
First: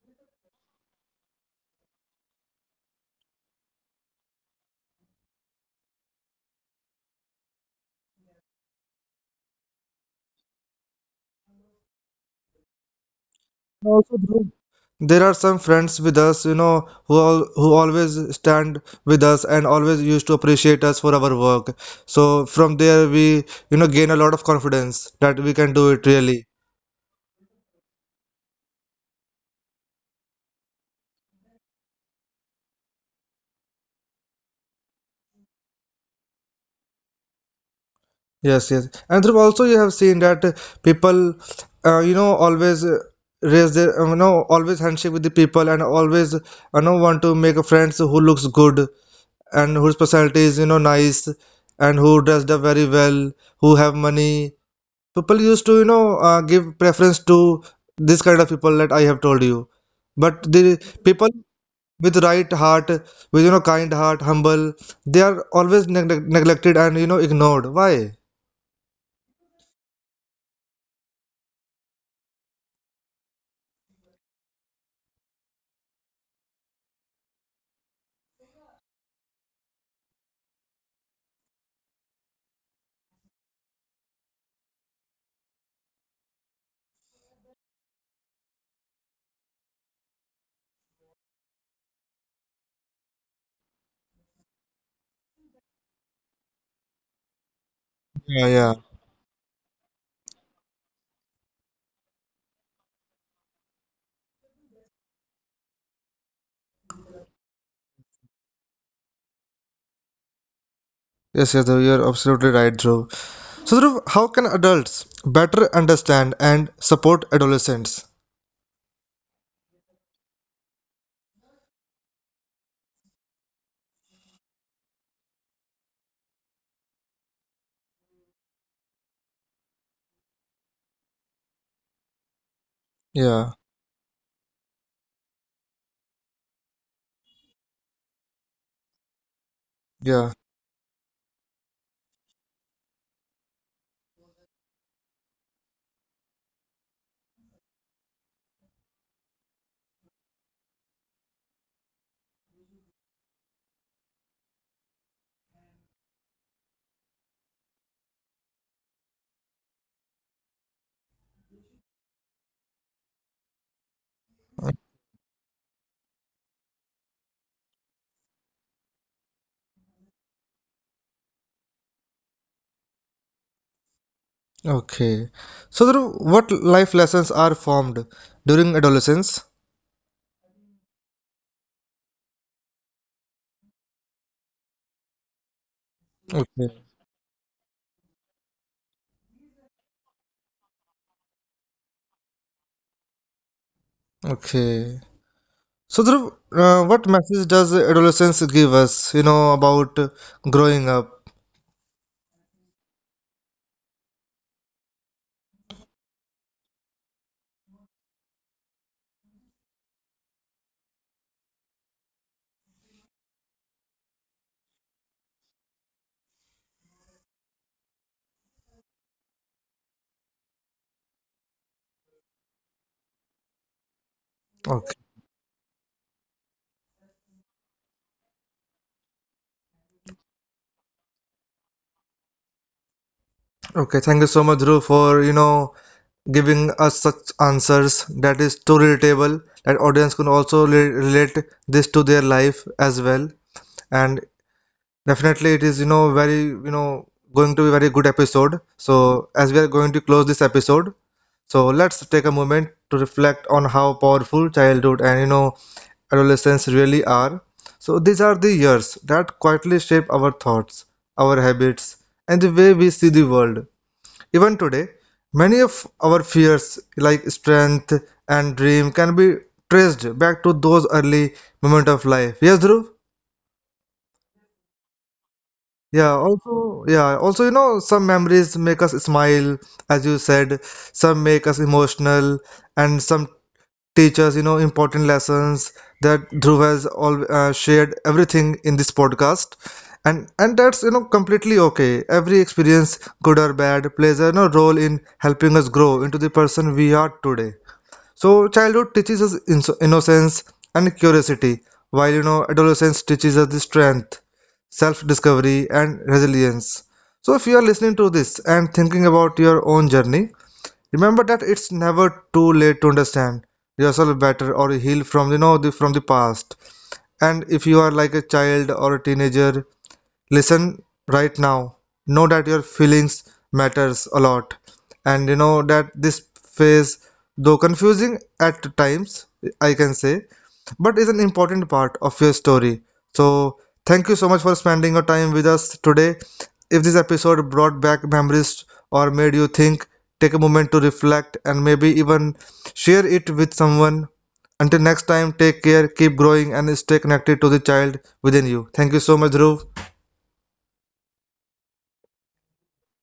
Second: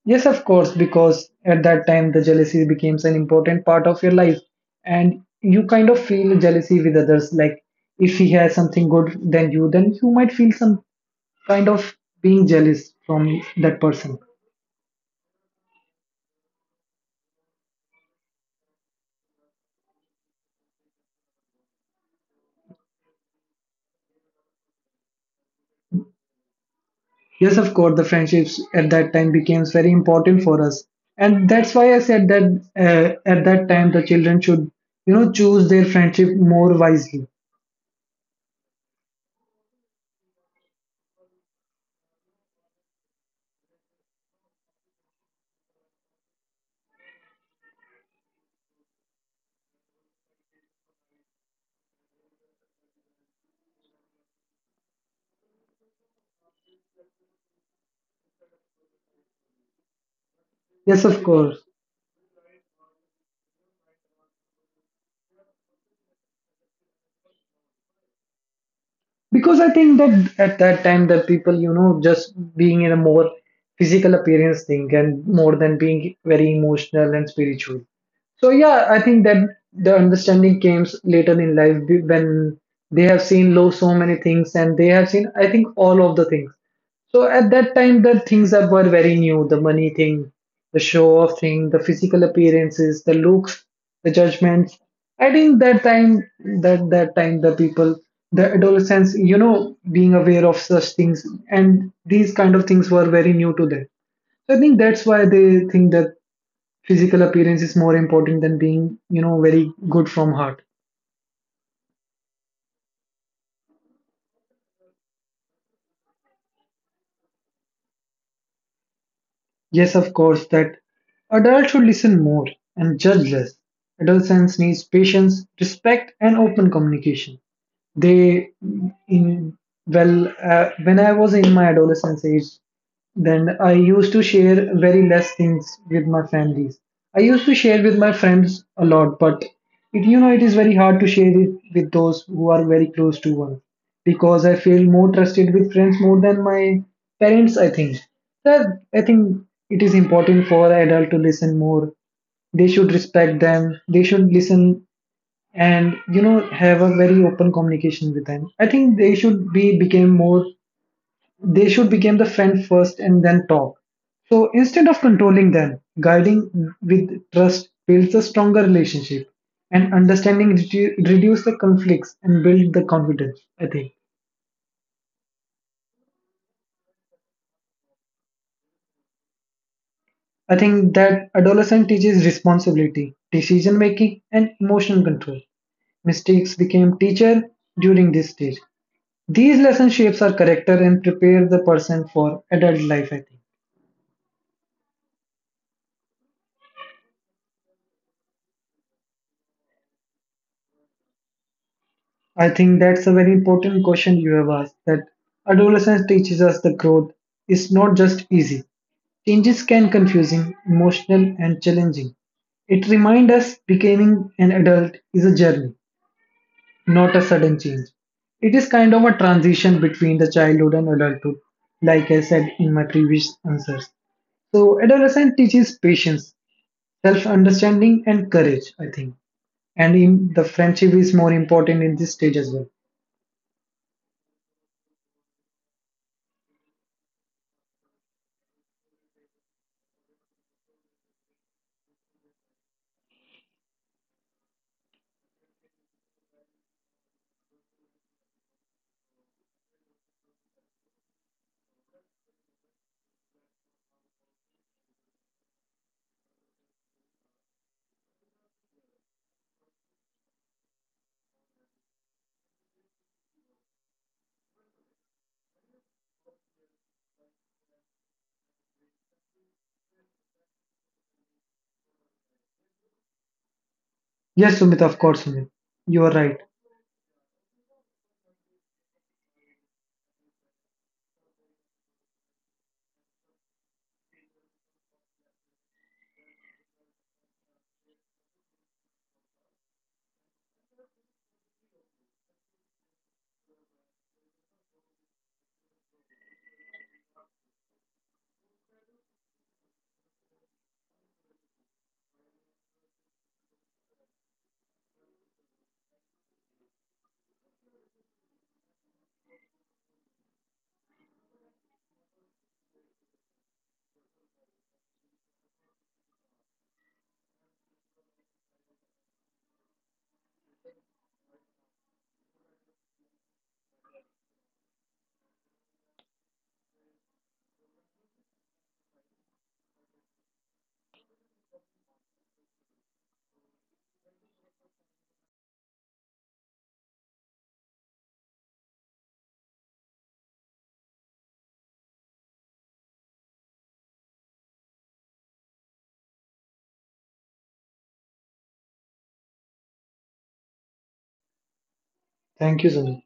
[SPEAKER 2] Yes, of course, because at that time the jealousy becomes an important part of your life, and you kind of feel jealousy with others. Like if he has something good than you, then you might feel some kind of being jealous from that
[SPEAKER 1] Also,
[SPEAKER 2] person.
[SPEAKER 1] there there are some friends with us, you know, who all, who always stand with us and always used to appreciate us for our work. So from there, we you know gain a lot of confidence that we can do it really.
[SPEAKER 2] Yes, of course, the friendships at that time becomes very important for us, and that's why I said that uh, at that time the children should, you know, choose their friendship more wisely.
[SPEAKER 1] Yes, yes. And Dhruv, also you have seen that uh, people, uh, you know, always uh, raise their, uh, you know, always handshake with the people and always, you know, want to make a friends who looks good, and whose personality is, you know, nice, and who dressed up very well, who have money. People used to, you know, uh, give preference to this kind of people that I have told you. But the
[SPEAKER 2] Yes, of
[SPEAKER 1] people
[SPEAKER 2] course.
[SPEAKER 1] with right heart, with, you know, kind heart, humble, they are always neg neg- neglected and, you know, ignored. Why?
[SPEAKER 2] Because I think that at that time the people, you know, just being in a more physical appearance thing and more than being very emotional and spiritual. So yeah, I think that the understanding came later in life be- when they have seen low so many things, and they have seen, I think, all of the things. So at that time, the things that were very new, the money thing, the show off thing, the physical appearances, the looks, the judgments. I think that time, that that time, the people,
[SPEAKER 1] Yeah,
[SPEAKER 2] the
[SPEAKER 1] yeah.
[SPEAKER 2] adolescents, you know, being aware of such things, and these kind of things were very new to them. So I think that's why they think that physical appearance is more important than being, you know, very good from heart.
[SPEAKER 1] Yes, yes, Dhruv, you're absolutely right, Dhruv. So, Dhruv, how can adults better understand and support adolescents?
[SPEAKER 2] Yes, of course, that adults should listen more and judge less. Adolescence needs patience, respect, and open communication. They, in well, uh, when I was in my adolescence age,
[SPEAKER 1] Yeah,
[SPEAKER 2] then I used to share very less things with my families. I used to share with my friends a lot, but it, you know,
[SPEAKER 1] yeah.
[SPEAKER 2] it is very hard to share it with those who are very close to one, because I feel more trusted with friends more than my parents, I think. That I think it is important for adult to listen more. They should respect them. They should listen, and you know, have a very open communication with them. I think they should be became more, they should become the friend first and then talk. So instead of controlling them, guiding with trust builds a stronger relationship, and understanding redu- reduce the conflicts and build the confidence, I think.
[SPEAKER 1] Okay. So, Dhruv, what life lessons are formed during adolescence?
[SPEAKER 2] I think that adolescent teaches responsibility, decision making, and emotional control. Mistakes
[SPEAKER 1] Okay.
[SPEAKER 2] became teacher during this stage. These lesson shapes our character and prepare the person for adult life, I think.
[SPEAKER 1] Okay. So, Dhruv, uh, what message does adolescence give us, you know, about growing up?
[SPEAKER 2] I think that's a very important question you have asked, that adolescence teaches us the growth is not just easy. Changes can confusing, emotional and challenging. It reminds us becoming an adult is a journey, not a sudden change. It is kind of a transition between the childhood and adulthood, like I said in my previous answers. So adolescence teaches patience, self-understanding and courage, I think. And in the friendship is more important in this stage as well.
[SPEAKER 1] Okay, thank you so much, Dhruv, for you know giving us such answers that is too relatable that audience can also re- relate this to their life as well. And definitely, it is you know very you know going to be very good episode. So as we are going to close this episode, so let's take a moment to reflect on how powerful childhood and you know adolescence really are. So these are the years that quietly shape our thoughts, our habits, and the way we see the world. Even today, many of our fears, like strength and dream, can be traced back to those early moments of life. Yes, Dhruv?
[SPEAKER 2] Yes, Sumit, of course, Sumit. You are
[SPEAKER 1] Yeah,
[SPEAKER 2] right.
[SPEAKER 1] also, yeah, also, you know, some memories make us smile, as you said, some make us emotional, and some teachers, you know, important lessons that Dhruv has all uh, shared everything in this podcast, and and that's you know completely okay. Every experience, good or bad, plays a you know, role in helping us grow into the person we are today. So childhood teaches us inno- innocence and curiosity, while you know adolescence teaches us the strength, self-discovery, and resilience. So if you are listening to this and thinking about your own journey, remember that it's never too late to understand yourself better or heal from you know the, from the past. And if you are like a child or a teenager, listen right now, know that your feelings matters a lot, and you know that this phase, though confusing at times, I can say, but is an important part of your story. So thank you so much for spending your time with us today. If this episode brought back memories or made you think, take a moment to reflect and maybe even share it with someone. Until next time, take care, keep growing, and stay connected to the child within you. Thank you so much, Dhruv.
[SPEAKER 2] Thank you, Sumit.